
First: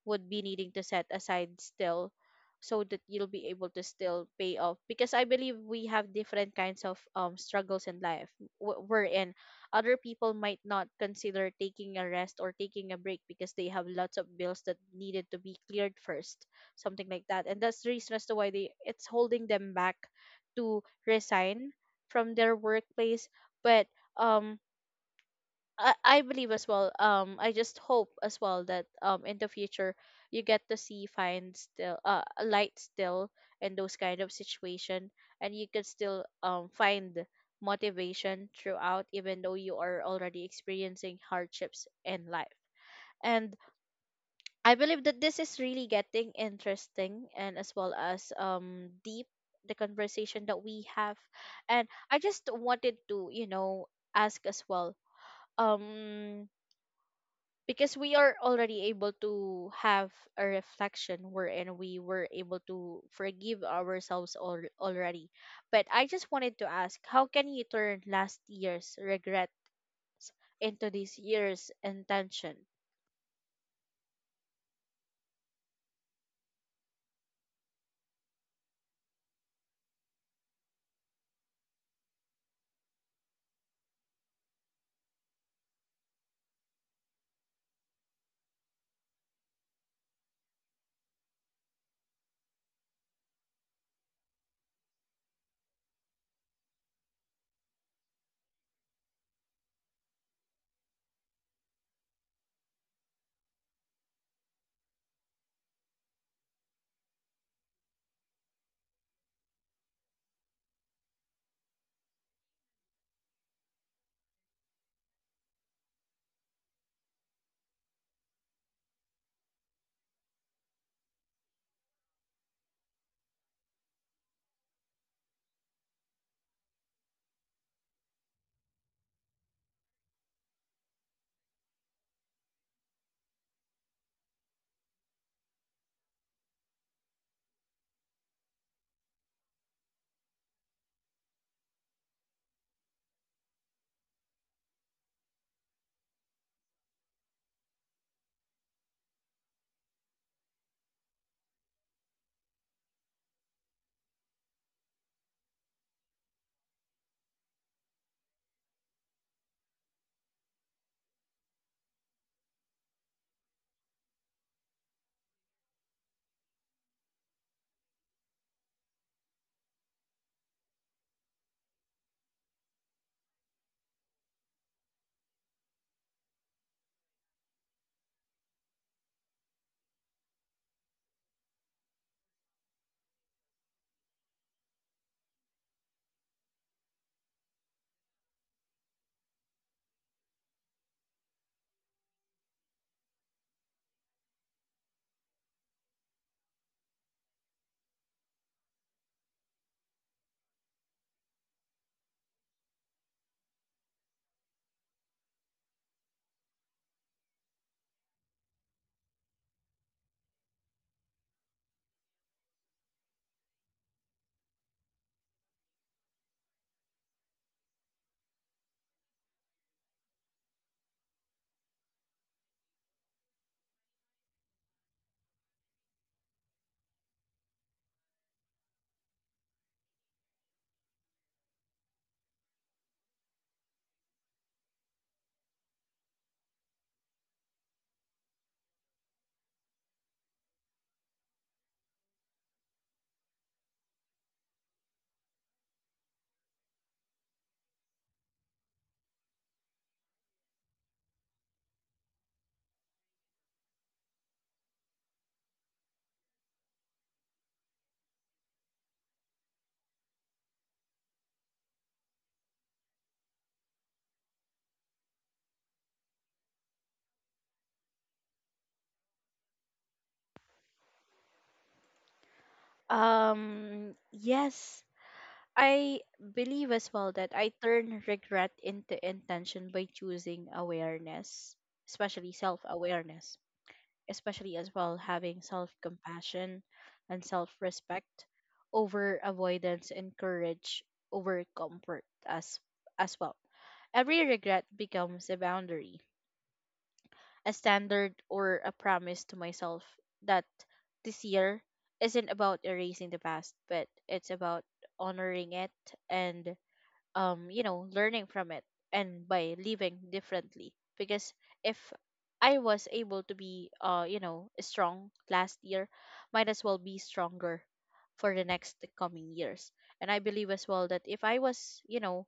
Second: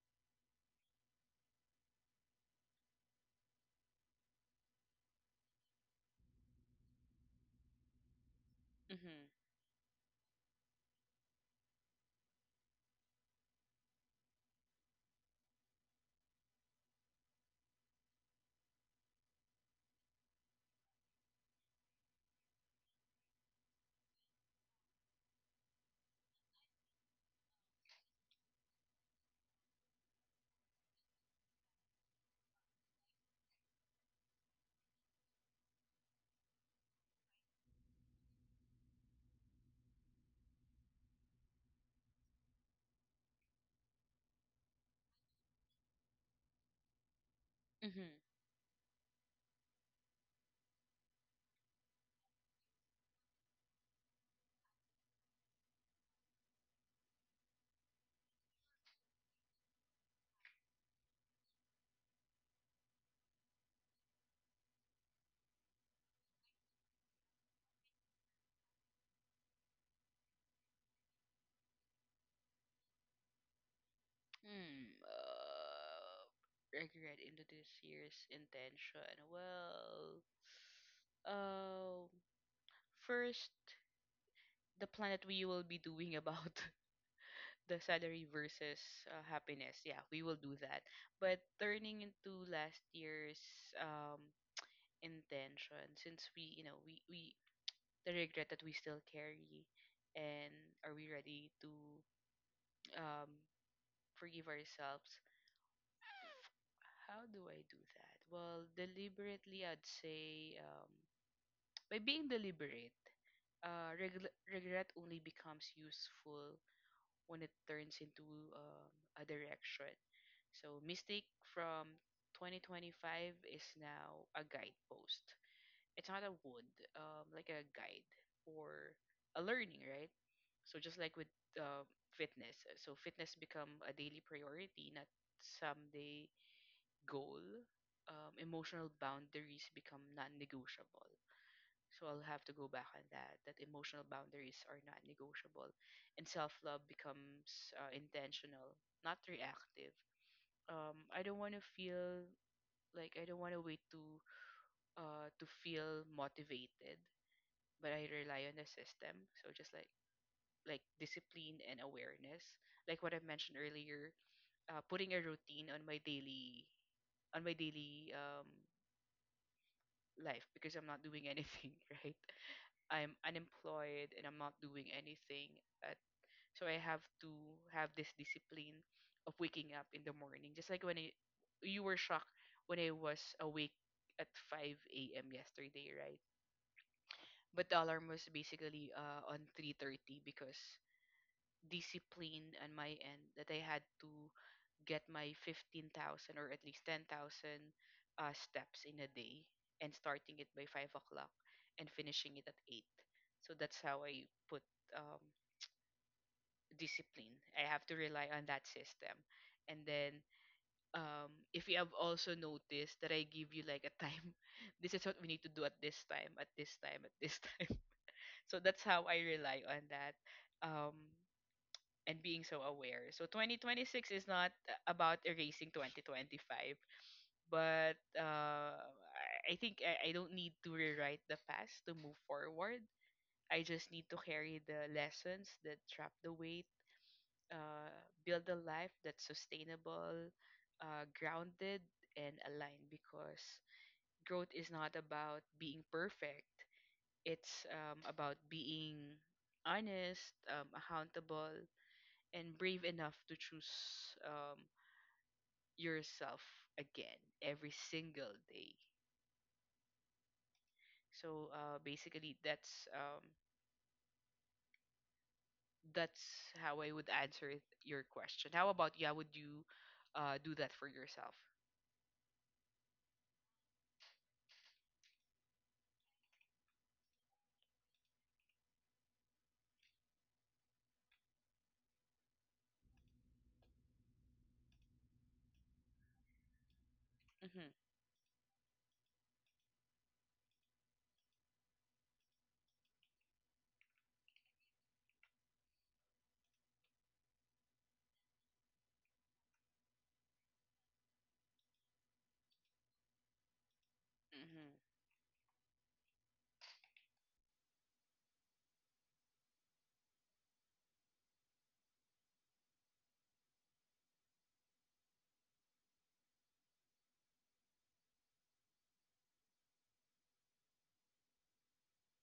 S1: would be needing to set aside still, so that you'll be able to still pay off, because I believe we have different kinds of struggles in life
S2: Mm-hmm.
S1: wherein other people might not consider taking a rest or taking a break because they have lots of bills that needed to be cleared first, something like that. And that's the reason as to why they, it's holding them back to resign from their workplace. But um I believe as well, I just hope as well that in the future you get to see fine still a light still in those kind of situation, and you can still find motivation throughout, even though you are already experiencing hardships in life. And I believe that this is really getting interesting, and as well
S2: Mm-hmm.
S1: as deep, the conversation that we have. And I just wanted to, you know, ask as well, um because we are already able to have a reflection wherein we were able to forgive ourselves already. But I just wanted to ask, how can you turn last year's regrets into this year's intention?
S2: Hmm. Regret into this year's intention. Well, um, first the plan that we will be doing about the salary versus happiness. Yeah, we will do that. But turning into last year's um intention, since we the regret that we still carry, and are we ready to um, forgive ourselves, how do I do that? Well, deliberately, I'd say, by being deliberate. Regret only becomes useful when it turns into a direction. So mistake from 2025 is now a guidepost. It's not a wood, like a guide or a learning, right? So just like with uh, fitness, so fitness become a daily priority, not someday goal. Emotional boundaries become non-negotiable. So I'll have to go back on that. That emotional boundaries are not negotiable, and self-love becomes intentional, not reactive. I don't want to feel like I don't want to wait to feel motivated, but I rely on the system. So just like discipline and awareness, like what I mentioned earlier, putting a routine on my daily life, because I'm not doing anything, right? I'm unemployed and I'm not doing anything. So I have to have this discipline of waking up in the morning, just like you were shocked when I was awake at 5 a.m. yesterday, right? But the alarm was basically on 3:30, because discipline on my end, that I had to get my 15,000, or at least 10,000 steps in a day, and starting it by 5 o'clock and finishing it at 8. So that's how I put um, discipline. I have to rely on that system. And then if you have also noticed that I give you like a time, this is what we need to do at this time, at this time, at this time. So that's how I rely on that. Um, and being so aware. So 2026 is not about erasing 2025, but I think I don't need to rewrite the past to move forward. I just need to carry the lessons that trap the weight, uh, build a life that's sustainable, grounded, and aligned, because growth is not about being perfect. It's about being honest, accountable, and brave enough to choose yourself again every single day. So basically, that's that's how I would your question. How about you? How would you do that for yourself?
S1: Yes, I believe as well that I turn regret into intention by choosing awareness, especially self-awareness, especially as well having self compassion and self
S2: Mm-hmm,
S1: respect over avoidance, and courage over comfort as well. Every regret becomes a boundary, a standard, or a promise to myself that this year isn't about erasing the past, but it's about
S2: mm-hmm,
S1: honoring it and, you know, learning from it, and by living differently. Because if I was able to be, you know, strong last year, might as well be stronger for the next coming years. And I believe as well that if I was, you know,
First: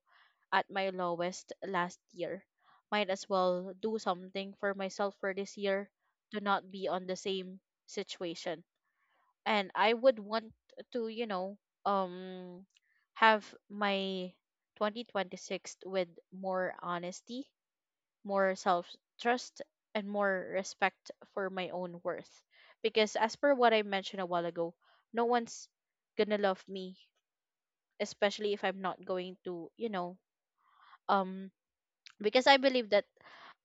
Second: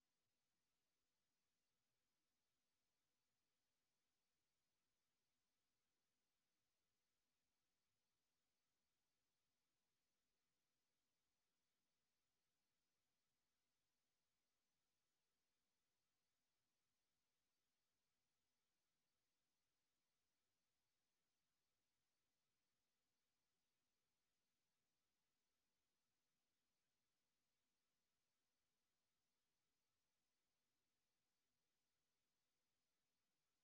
S1: at my lowest last year, might as well do something for myself for this year to not be on the same situation. And I would want to, you know, um have my 2026 with more honesty, more self-trust, and more respect for my own worth. Because as per what I mentioned a while ago, no one's gonna love me, especially if I'm not going to, you know, um because I believe that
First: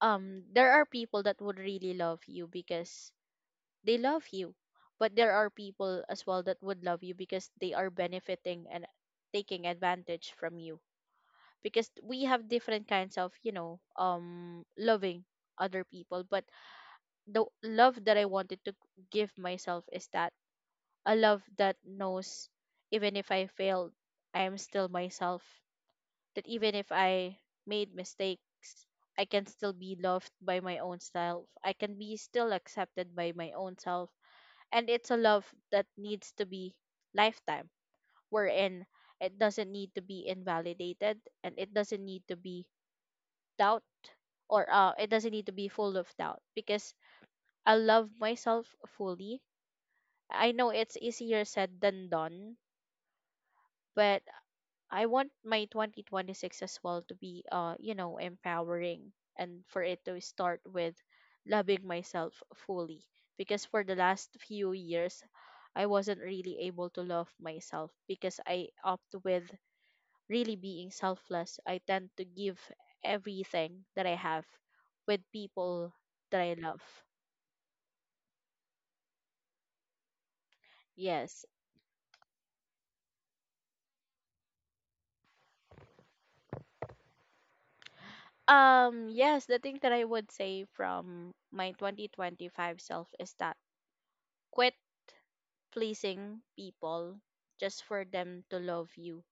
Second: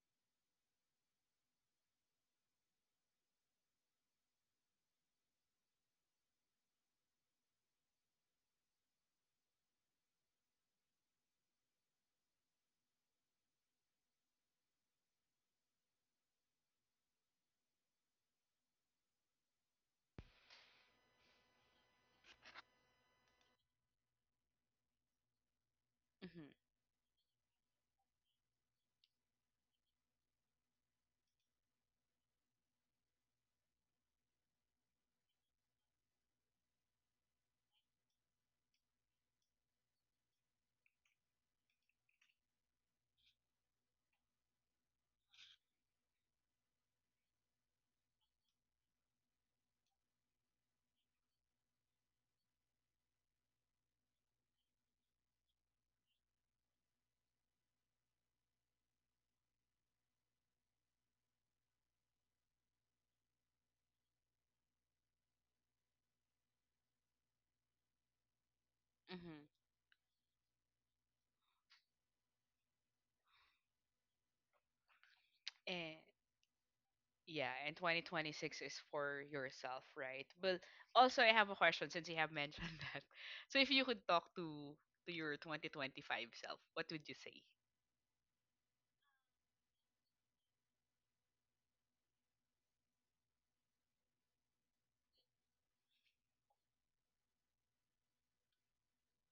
S1: there are people that would really love you because they love you, but there are people as well that would love you because they are benefiting and taking advantage from you, because we have different kinds of, you know, loving other people. But the love that I wanted to give myself is that, a love that knows even if I failed, I am still myself, that
S2: mm-hmm,
S1: even if I made mistakes, I can still be loved by my own self, I can be still accepted by my own self. And it's a love that needs to be lifetime, wherein it doesn't need to be invalidated, and it doesn't need to be doubt, or it doesn't need to be full of doubt, because I love myself fully. I know it's easier said than done, but I want my 2026 as well to be, you know, empowering, and for it to start with loving myself fully. Because for the last few years I wasn't really able to love myself because I opt
S2: mm-hmm.
S1: with really being selfless. I tend to give everything that I have with people
S2: And
S1: that I love.
S2: yeah, and 2026 is for yourself, right? But also, I
S1: Yes.
S2: have a question since you have mentioned that. So if you could talk to your 2025 self, what would you say?
S1: Yes, the thing that I would say from my 2025 self is that quit pleasing people just for them to love you.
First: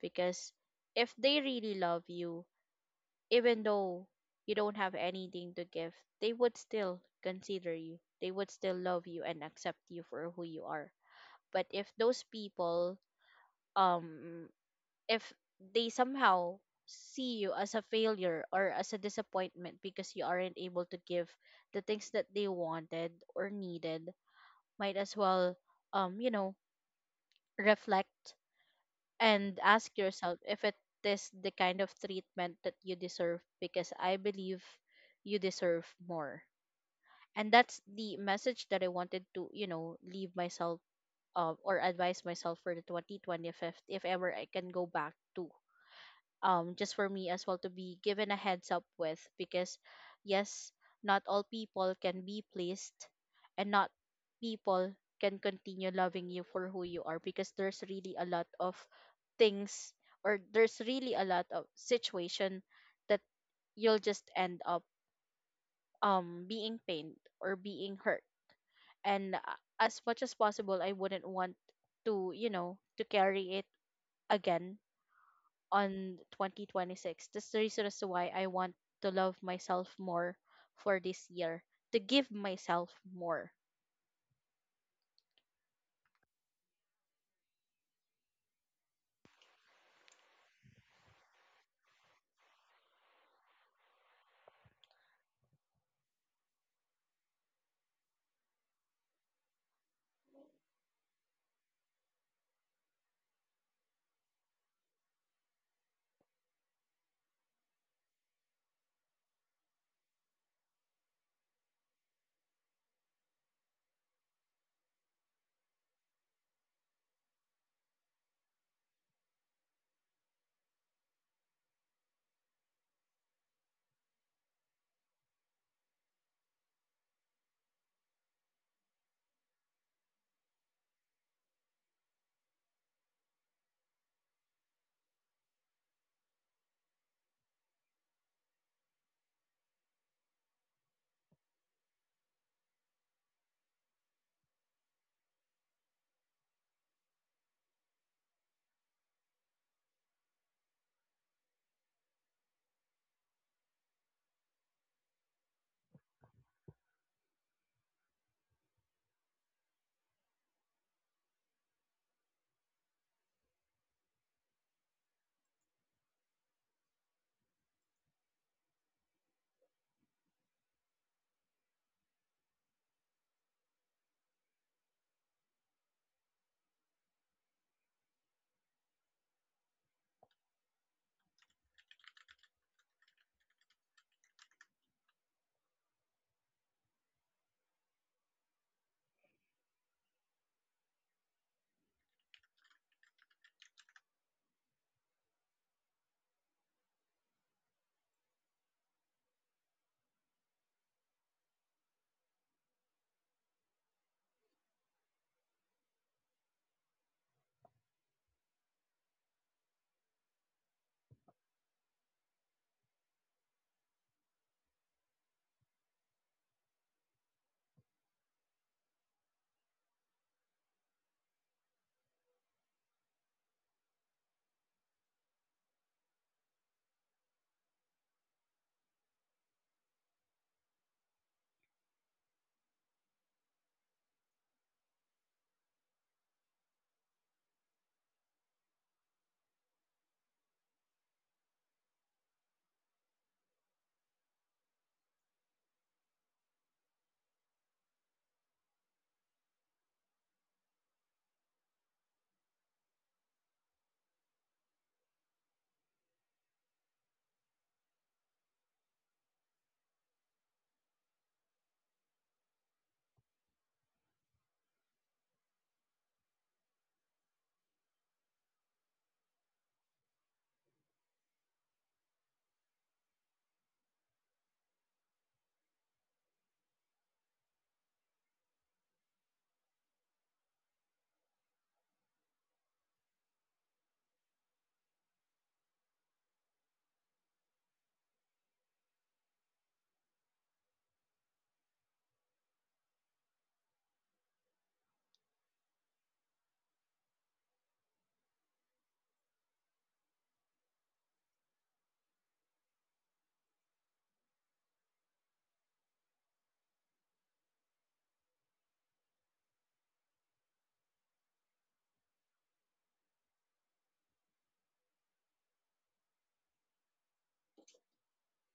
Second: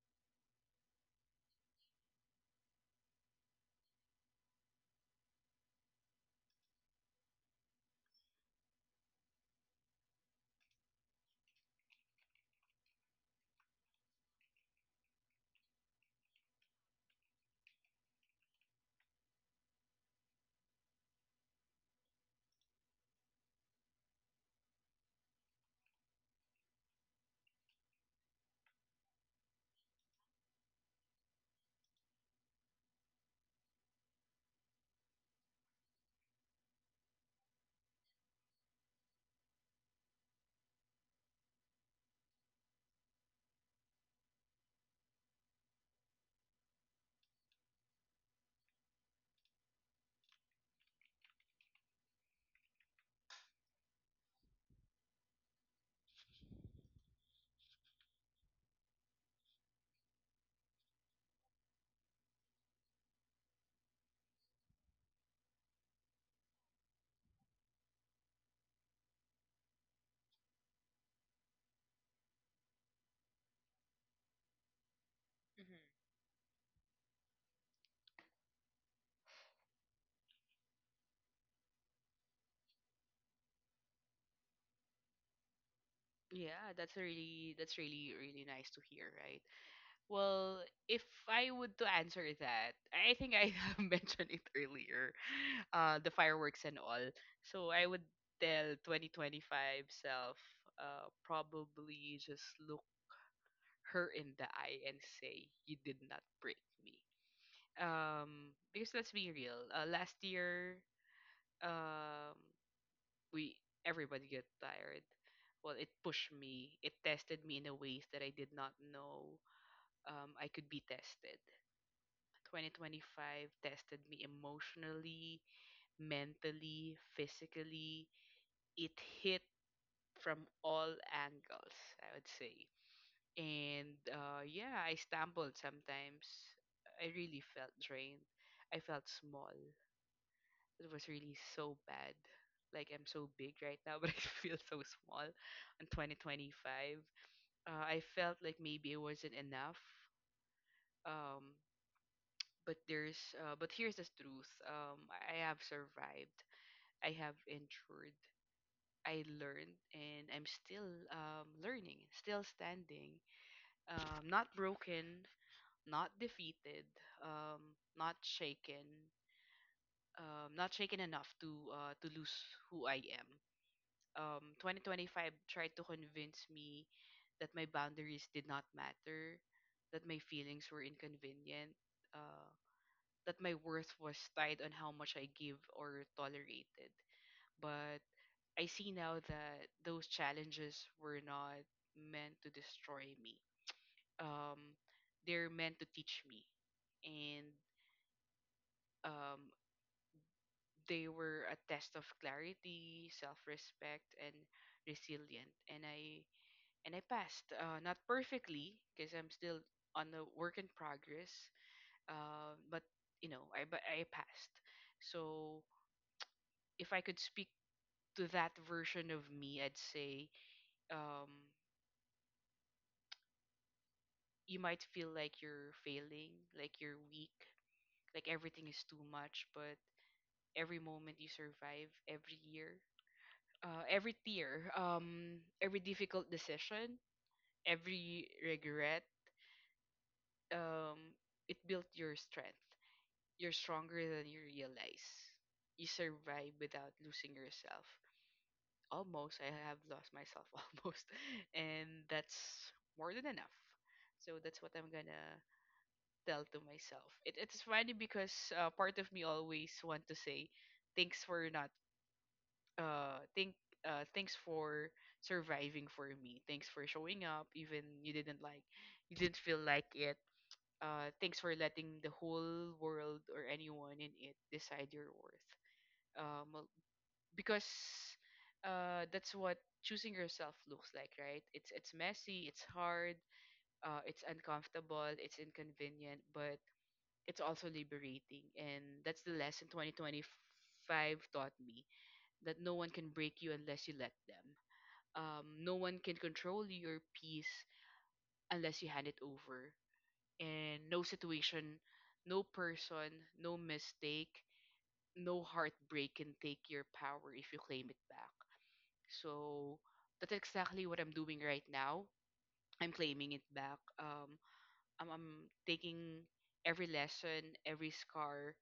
S1: Because if they really love you, even though you don't have anything to give, they would still consider you. They would still love you and accept you for who you are. But if those people, um, if they somehow see you as a failure or as a disappointment because you aren't able to give the things that they wanted or needed, might as well, um, you know, reflect and ask yourself if it is the kind of treatment that you deserve, because I believe you deserve more. And that's the message that I wanted to, leave myself, or advise myself for the 2025, if ever I can go back to, um, just for me as well to be given a heads up with, because yes, not all people can be pleased, and not people can continue loving you for who you are, because there's really a lot of things, or there's really a lot of situation that you'll just end up, um, being pained or being hurt. And as much as possible, I wouldn't want to, to carry it again on 2026. That's the reason as to why I want to love myself more for this year, to give myself more.
S2: Yeah, that's a really that's really really nice to hear, right? Well, if I would to answer that, I think I have mentioned it earlier, the fireworks and all. So I would tell 2025 self, probably just look her in the eye and say, "You did not break me." Because let's be real, last year, um, we everybody get tired. Well, it pushed me. It tested me in a ways that I did not know I could be tested. 2025 tested me emotionally, mentally, physically. It hit from all angles, I would say. And yeah, I stumbled sometimes. I really felt drained. I felt small. It was really so bad. Like I'm so big right now, but I feel so small in 2025. I felt like maybe it wasn't enough. Um, but there's but here's the truth. I have survived. I have endured. I learned, and I'm still learning, still standing, not broken, not defeated, not shaken, not shaken enough to lose who I am. 2025 tried to convince me that my boundaries did not matter, that my feelings were inconvenient, uh, that my worth was tied on how much I give or tolerated. But I see now that those challenges were not meant to destroy me. Um, they're meant to teach me. And um, they were a test of clarity, self respect, and resilient. And I passed. Not perfectly, because I'm still on a work in progress. Uh, but but I passed. So if I could speak to that version of me, I'd say um, you might feel like you're failing, like you're weak, like everything is too much. But every moment you survive, every year, every tear, every difficult decision, every regret, um, it built your strength. You're stronger than you realize. You survive without losing yourself. Almost, I have lost myself almost, and that's more than enough. So that's what I'm gonna tell to myself. It's funny because part of me always want to say, "Thanks for not, think, thanks for surviving for me. Thanks for showing up, even you didn't like, you didn't feel like it. Thanks for letting the whole world or anyone in it decide your worth. Well, because that's what choosing yourself looks like, right? It's messy, it's hard, it's uncomfortable, it's inconvenient, but it's also liberating." And that's the lesson 2025 taught me, that no one can break you unless you let them. No one can control your peace unless you hand it over. And no situation, no person, no mistake, no heartbreak can take your power if you claim it back. So that's exactly what I'm doing right now. I'm claiming it back. I'm taking every lesson, every scar,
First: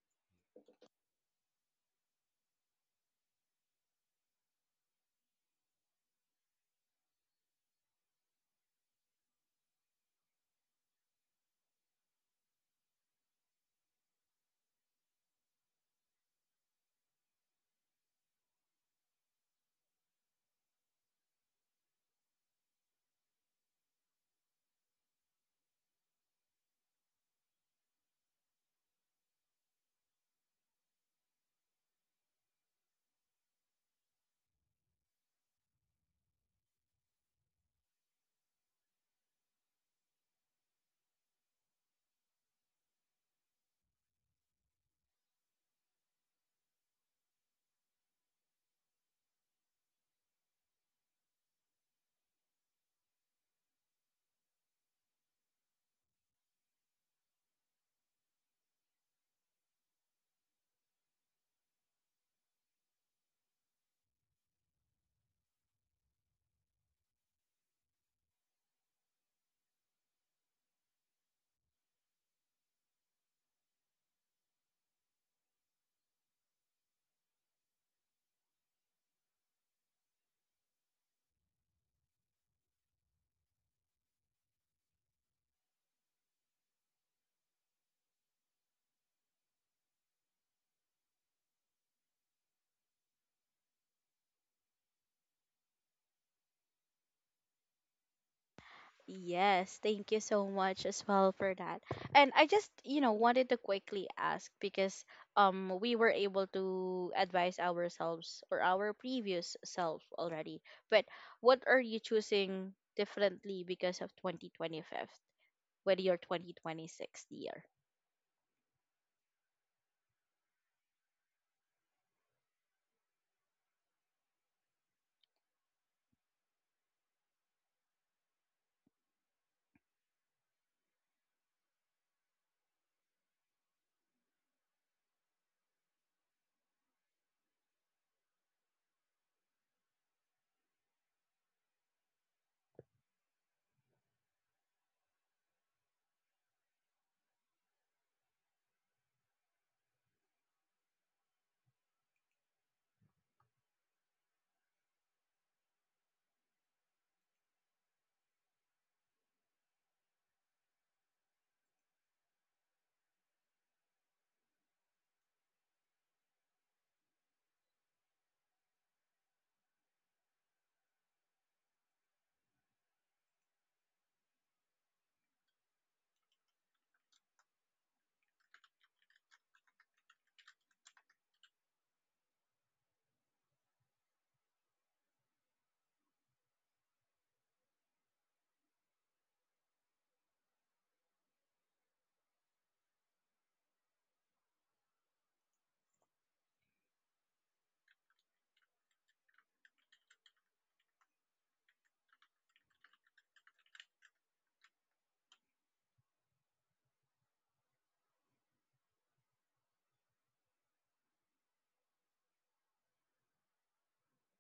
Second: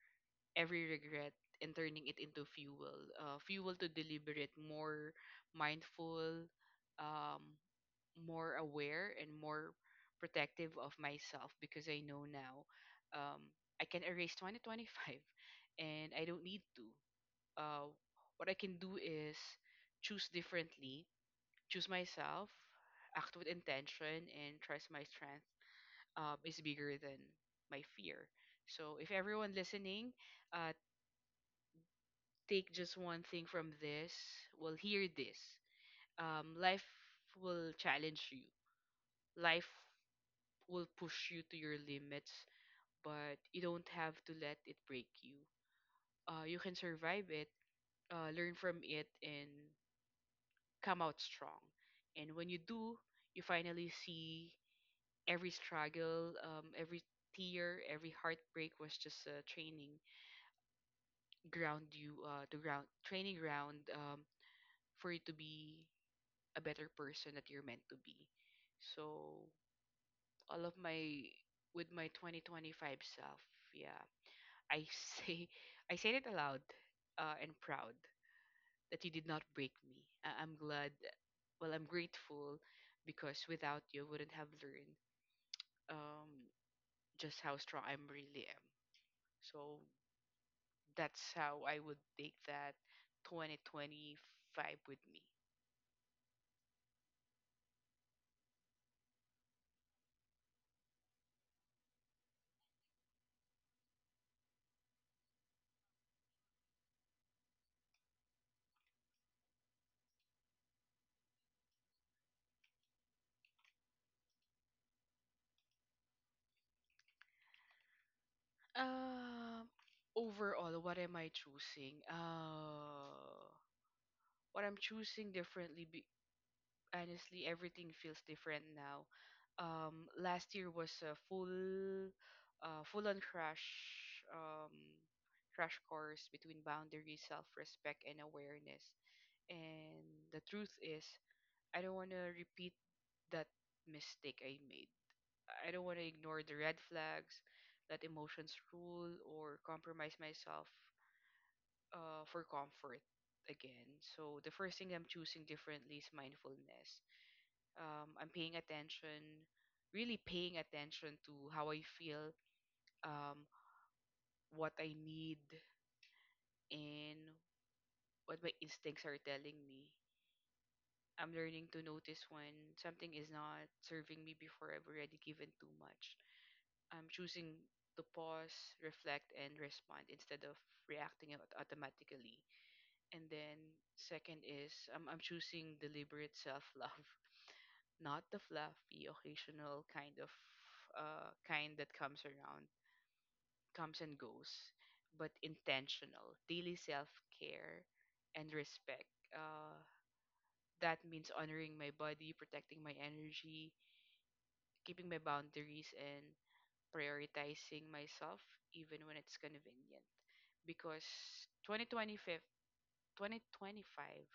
S2: every regret, and turning it into fuel. Fuel to deliberate, more mindful, um, more aware and more protective of myself, because I know now um, I can erase 2025 and I don't need to. Uh, what I can do is choose differently, choose myself, act with intention, and trust my strength is bigger than my fear. So if everyone listening, uh, take just one thing from this, will hear this. Life will challenge you. Life will push you to your limits, but you don't have to let it break you. You can survive it, learn from it, and come out strong. And when you do, you finally see every struggle, every tear, every heartbreak was just training ground you, the ground training ground for you to be a better person that you're meant to be. So all of my with my 2025 self, yeah, I say, I said it aloud and proud that you did not break me. I'm glad, well, I'm grateful because without you, I wouldn't have learned um, just how strong I am really am. So that's how I would take that 2025 with me.
S1: Yes, thank you so much as well for that. And I just, wanted to quickly ask, because um, we were able to advise ourselves or our previous self already. But what are you choosing differently because of 2025 with your 2026 year?
S2: Um, overall, what am I choosing? What I'm choosing differently be honestly, everything feels different now. Last year was a full on um, crash course between boundaries, self respect, and awareness. And the truth is, I don't want to repeat that mistake I made. I don't want to ignore the red flags, let emotions rule, or compromise myself for comfort again. So the first thing I'm choosing differently is mindfulness. I'm paying attention, really paying attention to how I feel, um, what I need, and what my instincts are telling me. I'm learning to notice when something is not serving me before I've already given too much. I'm choosing to pause, reflect, and respond instead of reacting automatically. And then, second is, I'm choosing deliberate self love. Not the fluffy occasional kind that comes and goes, but intentional daily self-care and respect, uh, that means honoring my body, protecting my energy, keeping my boundaries, and prioritizing myself even when it's convenient, because 2025 2025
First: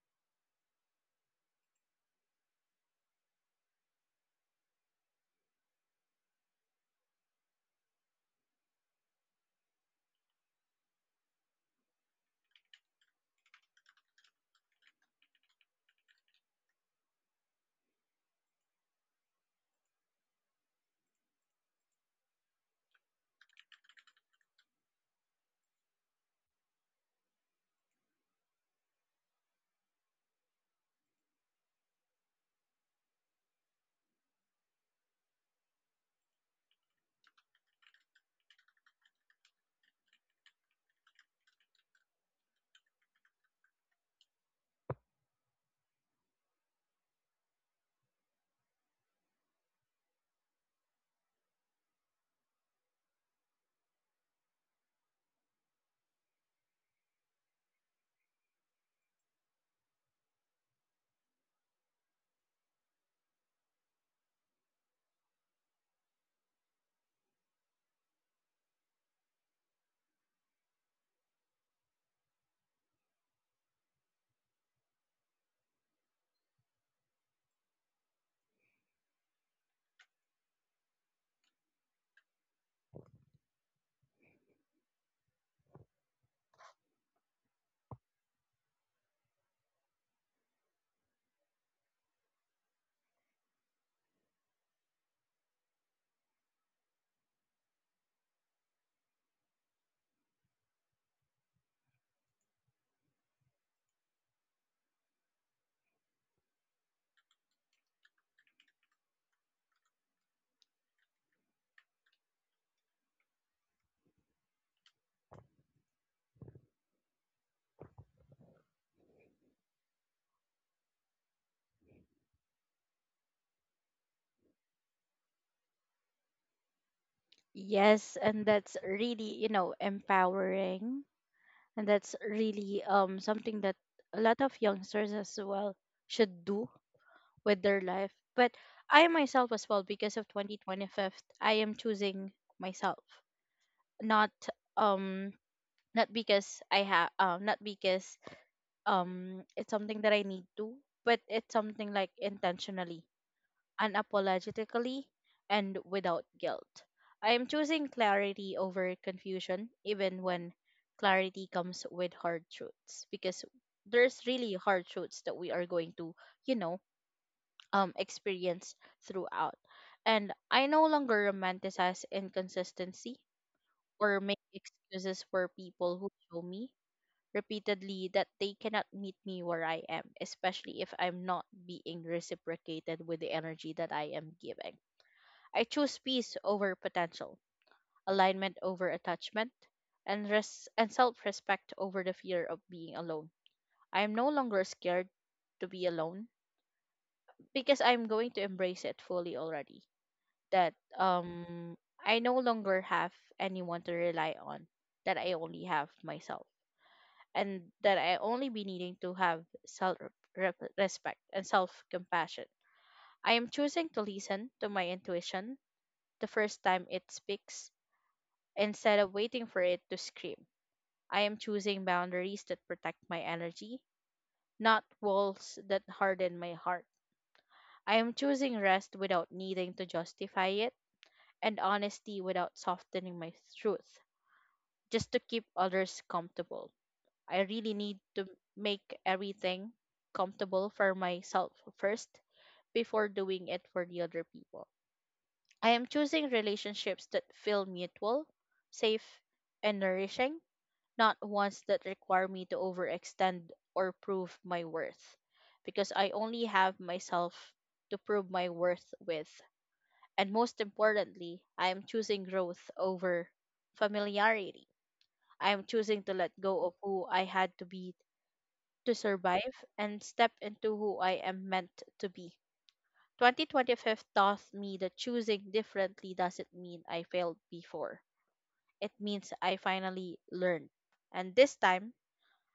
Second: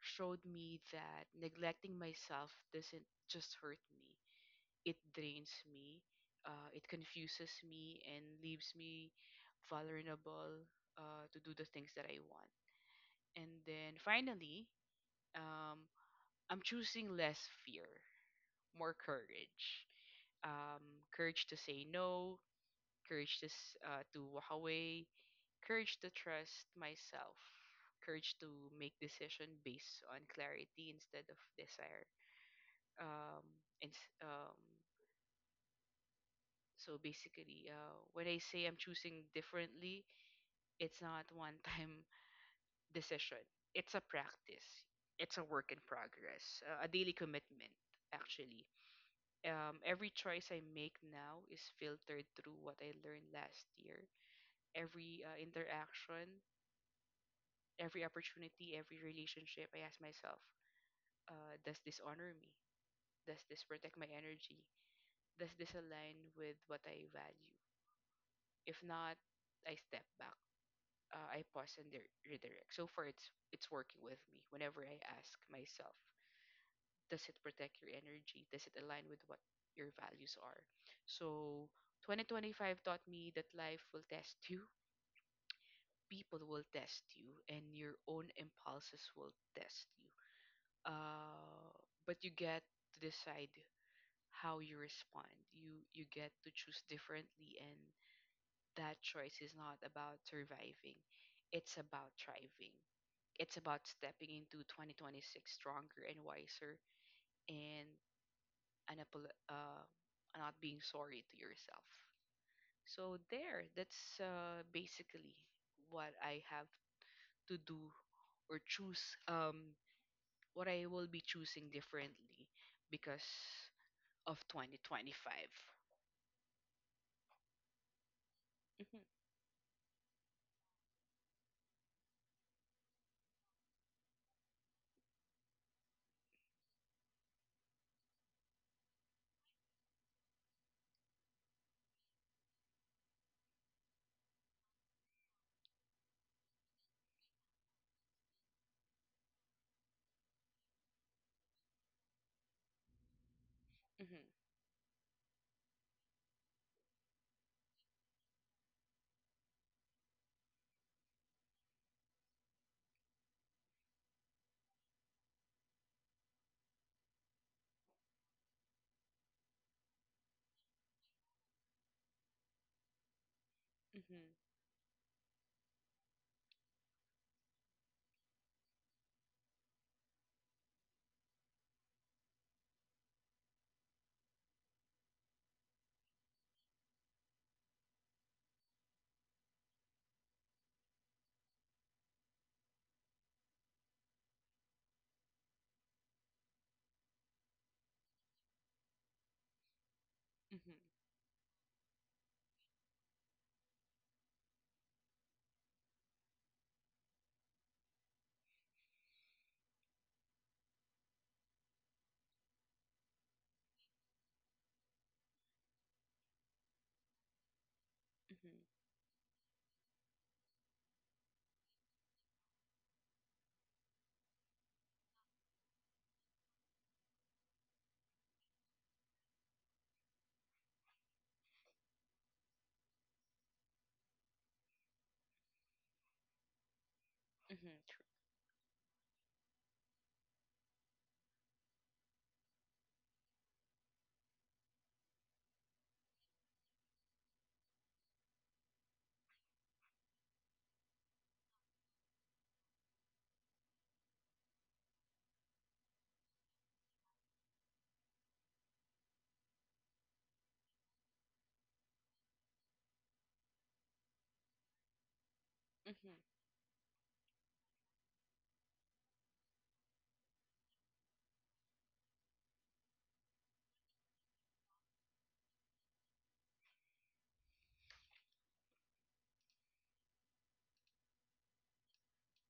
S2: showed me that neglecting myself doesn't just hurt me, it drains me, it confuses me, and leaves me vulnerable to do the things that I want. And then finally, um, I'm choosing less fear, more courage. Courage to say no, courage to walk away, courage to trust myself, courage to make decision based on clarity instead of desire. Um, and, um, so basically, when I say I'm choosing differently, it's not one time decision. It's a practice. It's a work in progress, a daily commitment, actually. Every choice I make now is filtered through what I learned last year. Every interaction, every opportunity, every relationship, I ask myself, does this honor me? Does this protect my energy? Does this align with what I value? If not, I step back, I pause and redirect. So far, it's working with me. Whenever I ask myself, does it protect your energy? Does it align with what your values are? So 2025 taught me that life will test you, people will test you, and your own impulses will test you. Uh, but you get to decide how you respond. You get to choose differently, and that choice is not about surviving. It's about thriving. It's about stepping into 2026 stronger and wiser and unapol- uh, not being sorry to yourself. So there, that's basically what I have to do or choose, um, what I will be choosing differently because of 2025.
S1: Yes, and that's
S2: Mhm.
S1: really, empowering. And that's really um, something that a lot of youngsters as well should do with their life. But I myself as well, because of 2025, I am choosing myself. Not um not because it's something that I need to, but it's something like intentionally,
S2: Mhm.
S1: unapologetically, and without guilt. I am choosing clarity over confusion, even when clarity comes with hard truths, because there's really hard truths that we are going to, you know, experience throughout. And I no longer romanticize inconsistency or
S2: Mhm.
S1: make excuses for people who show me repeatedly that they cannot meet me where I am, especially if I'm not being reciprocated with the energy that I am giving. I choose peace over potential, alignment over attachment, and self-respect over the fear of being alone. I am no longer scared to be alone, because I'm going to embrace it fully already. That
S2: Mhm.
S1: um, I no longer have anyone to rely on, that I only have myself, and that I only be needing to have self respect and self compassion. I am choosing to listen to my intuition the first time it speaks,
S2: Mhm.
S1: instead of waiting for it to scream. I am choosing boundaries that protect my energy, not walls that harden my heart. I am choosing rest without needing to justify it, and honesty without softening my truth, just to keep others comfortable. I really
S2: mhm,
S1: need
S2: tr-
S1: to make everything comfortable for myself first, before doing it for the other people. I am choosing relationships that feel mutual, safe, and nourishing, not ones that require me to overextend or prove my worth, because I only have myself to prove my worth with. And most importantly, I am choosing growth over familiarity. I am choosing to
S2: mhm.
S1: let go of who I had to be to survive, and step into who I am meant to be. 2025 taught me that choosing differently doesn't mean I failed before. It means I finally learned. And this time,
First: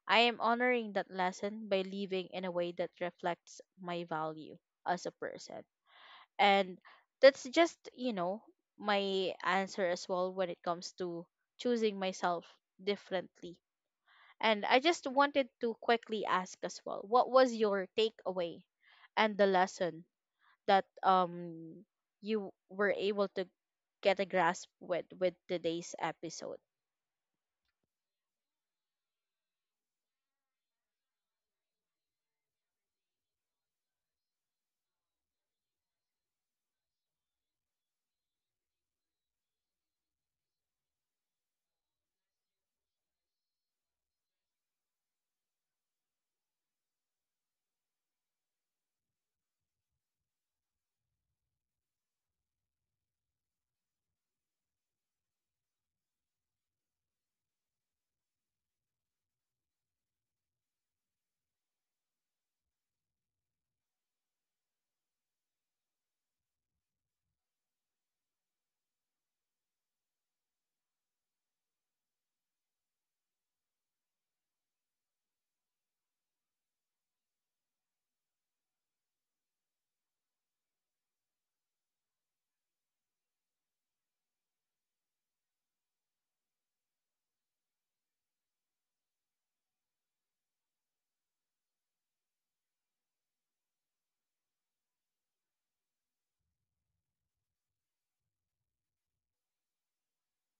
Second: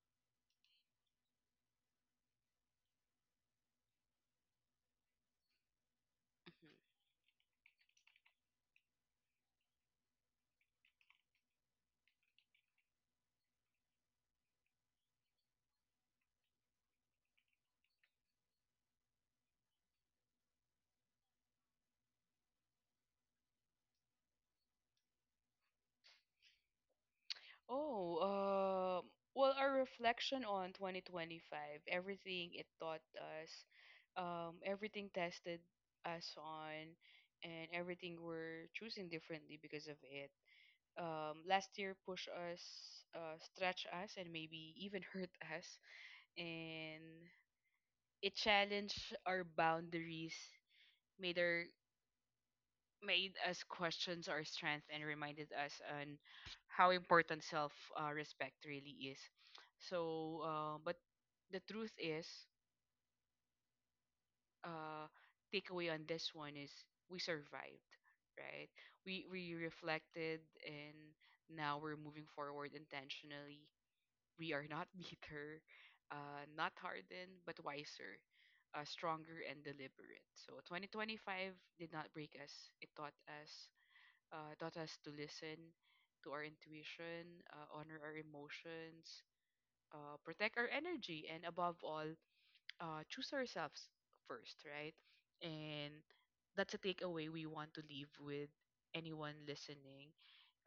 S1: I am honoring that lesson by living in a way that reflects my value as a person. And
S2: Mhm.
S1: that's just, my answer as well when it comes to choosing myself differently. And I just wanted to quickly ask as well, what was your takeaway and the lesson that um, you were able to get a grasp with today's episode?
S2: Oh, well, our reflection on 2025, everything it taught us, everything tested us on, and everything we're choosing differently because of it. Last year pushed us, stretch us, and maybe even hurt us, and it challenged our boundaries, made our made us question our strength and reminded us on how important self respect really is. So, but the truth is, uh, takeaway on this one is we survived, right? We reflected and now we're moving forward intentionally. We are not bitter, not hardened, but wiser, stronger and deliberate. So 2025 did not break us; it us taught us to listen to our intuition, honor our emotions, protect our energy, and above all, choose ourselves first, right? And that's a takeaway we want to leave with anyone listening.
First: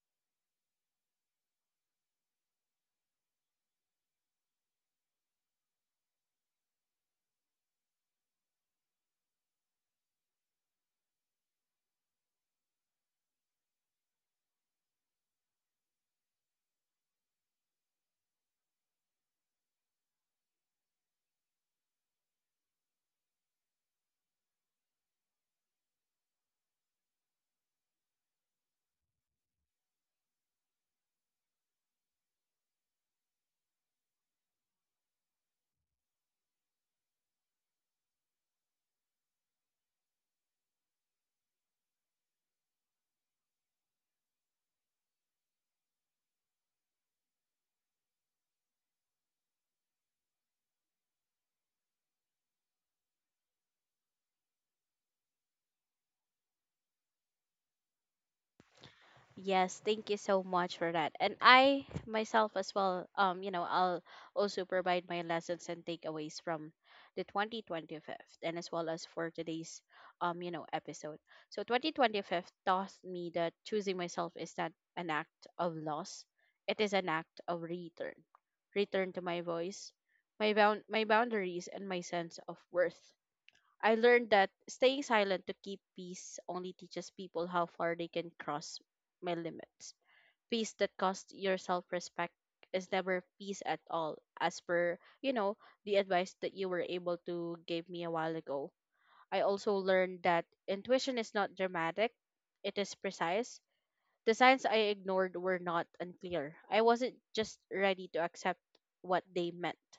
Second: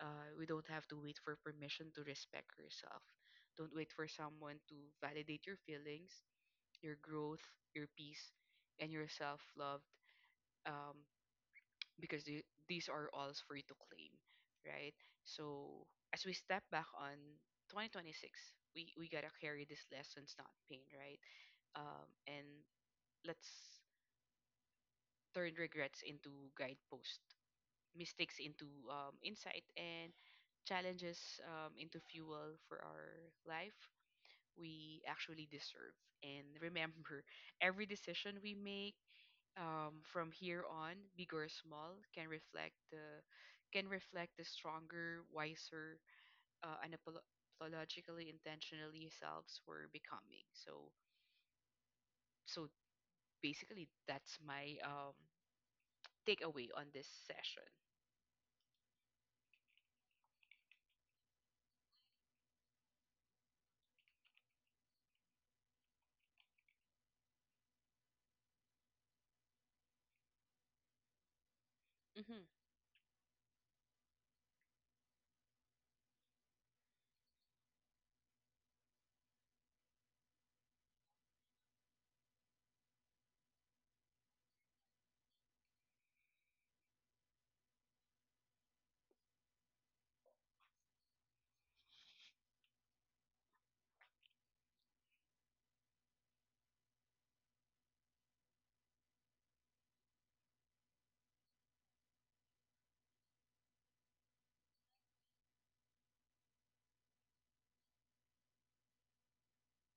S2: We don't have to wait for permission to respect yourself. Don't wait for someone to validate your feelings, your growth, your peace, and your self love. Um, because these are all free to claim, right? So as we step back on 2026, we gotta carry these lessons, not pain, right? And let's turn regrets into guideposts, mistakes into insight, and challenges into fuel for our life we actually deserve. And remember, every decision we make, from here on, big or small, can reflect the stronger, wiser, unapologetically intentionally selves we're becoming. So basically, that's my takeaway on this session.
S1: Yes, thank you so much for that. And I myself as well, I'll also provide my lessons and takeaways from the 2025, and as well as for today's episode. So twenty twenty
S2: Hmm.
S1: fifth taught me that choosing myself is not an act of loss. It is an act of return. Return to my voice, my boundaries, and my sense of worth. I learned that staying silent to keep peace only teaches people how far they can cross my limits. Peace that costs your self respect is never peace at all, as per, you know, the advice that you were able to give me a while ago. I also learned that intuition is not dramatic, it is precise. The signs I ignored were not unclear. I wasn't just ready to accept what they meant.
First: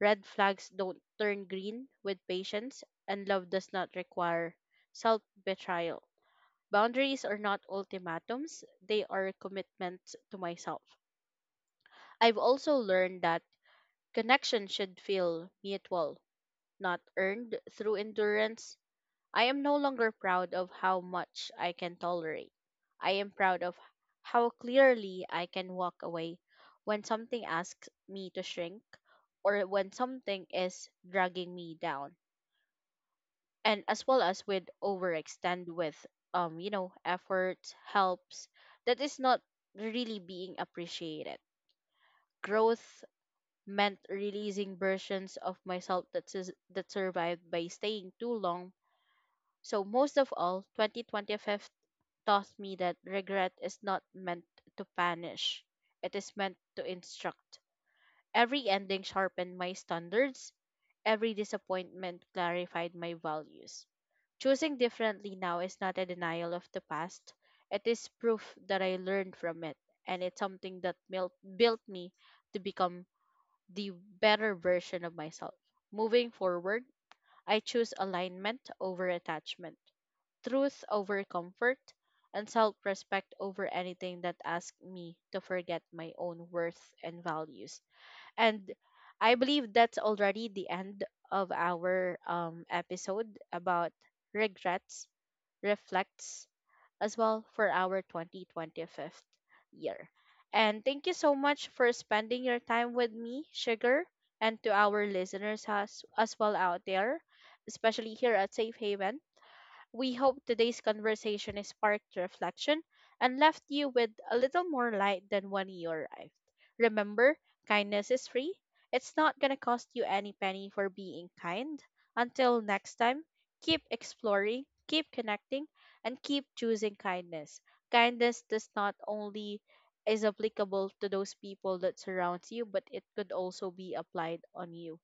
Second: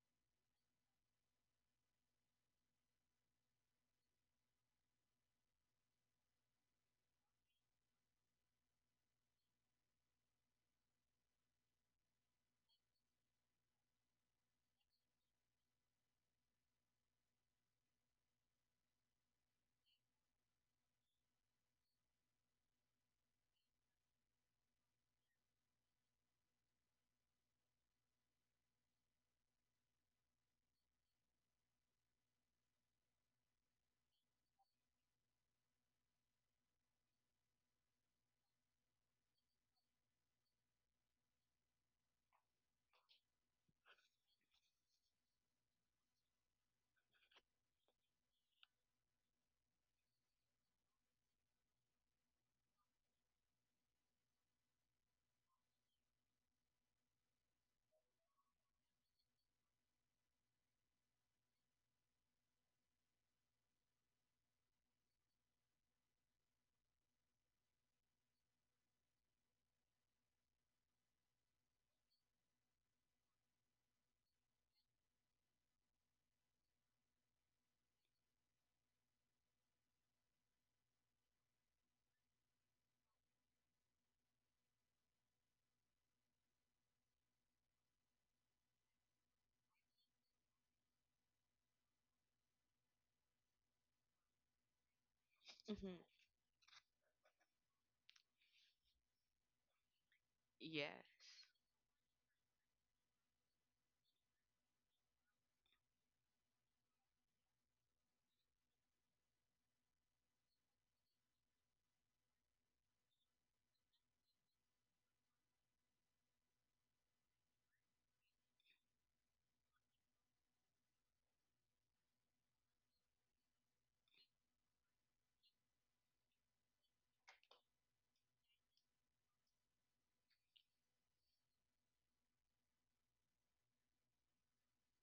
S1: Red flags don't turn green with patience, and love does not require self betrayal. Boundaries are not ultimatums, they are commitments to myself. I've also learned that connection should feel mutual, not earned through endurance. I am no longer proud of how much I can tolerate. I am proud of how clearly I can walk away when something asks me to shrink, or when something is dragging me down. And as well as with overextend with um, efforts helps that is not really being appreciated. Growth meant releasing versions of myself that survived by staying too long. So most of all, 2025 taught me that regret is not meant to punish, it is meant to instruct. Every ending sharpened my standards, every disappointment clarified my values. Choosing differently now is not a denial of the past. It is proof that I learned from it, and it's something that built me to become the better version of myself. Moving forward, I choose alignment over attachment, truth over comfort, and self respect over anything that asks me to forget my own worth and values. And I believe that's already the end of our episode about regrets
S2: Hmm.
S1: reflects as well for our 2025 year. And thank you so
S2: Yes.
S1: much for spending your time with me, Sugar, and to our listeners as well out there, especially here at Safe Haven. We hope today's conversation has sparked reflection and left you with a little more light than when you arrived. Remember, kindness is free. It's not going to cost you any penny for being kind. Until next time, keep exploring, keep connecting, and keep choosing kindness. Kindness does not only is applicable to those people that surrounds you, but it could also be applied on you.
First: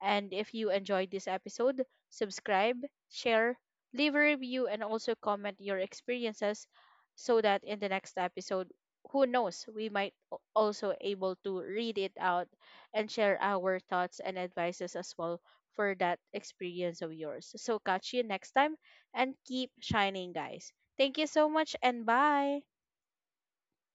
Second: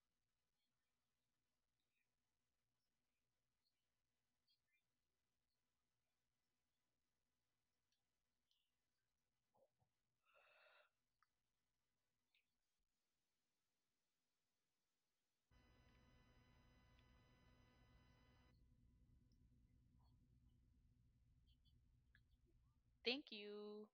S1: And if you enjoyed this episode, subscribe, share, leave a review, and also comment your experiences, so that in the next episode, who knows, we might also able to read it out and share our thoughts and advices as well for that experience of yours. So catch you next time, and keep shining guys. Thank you so much, and bye.
S2: Thank you.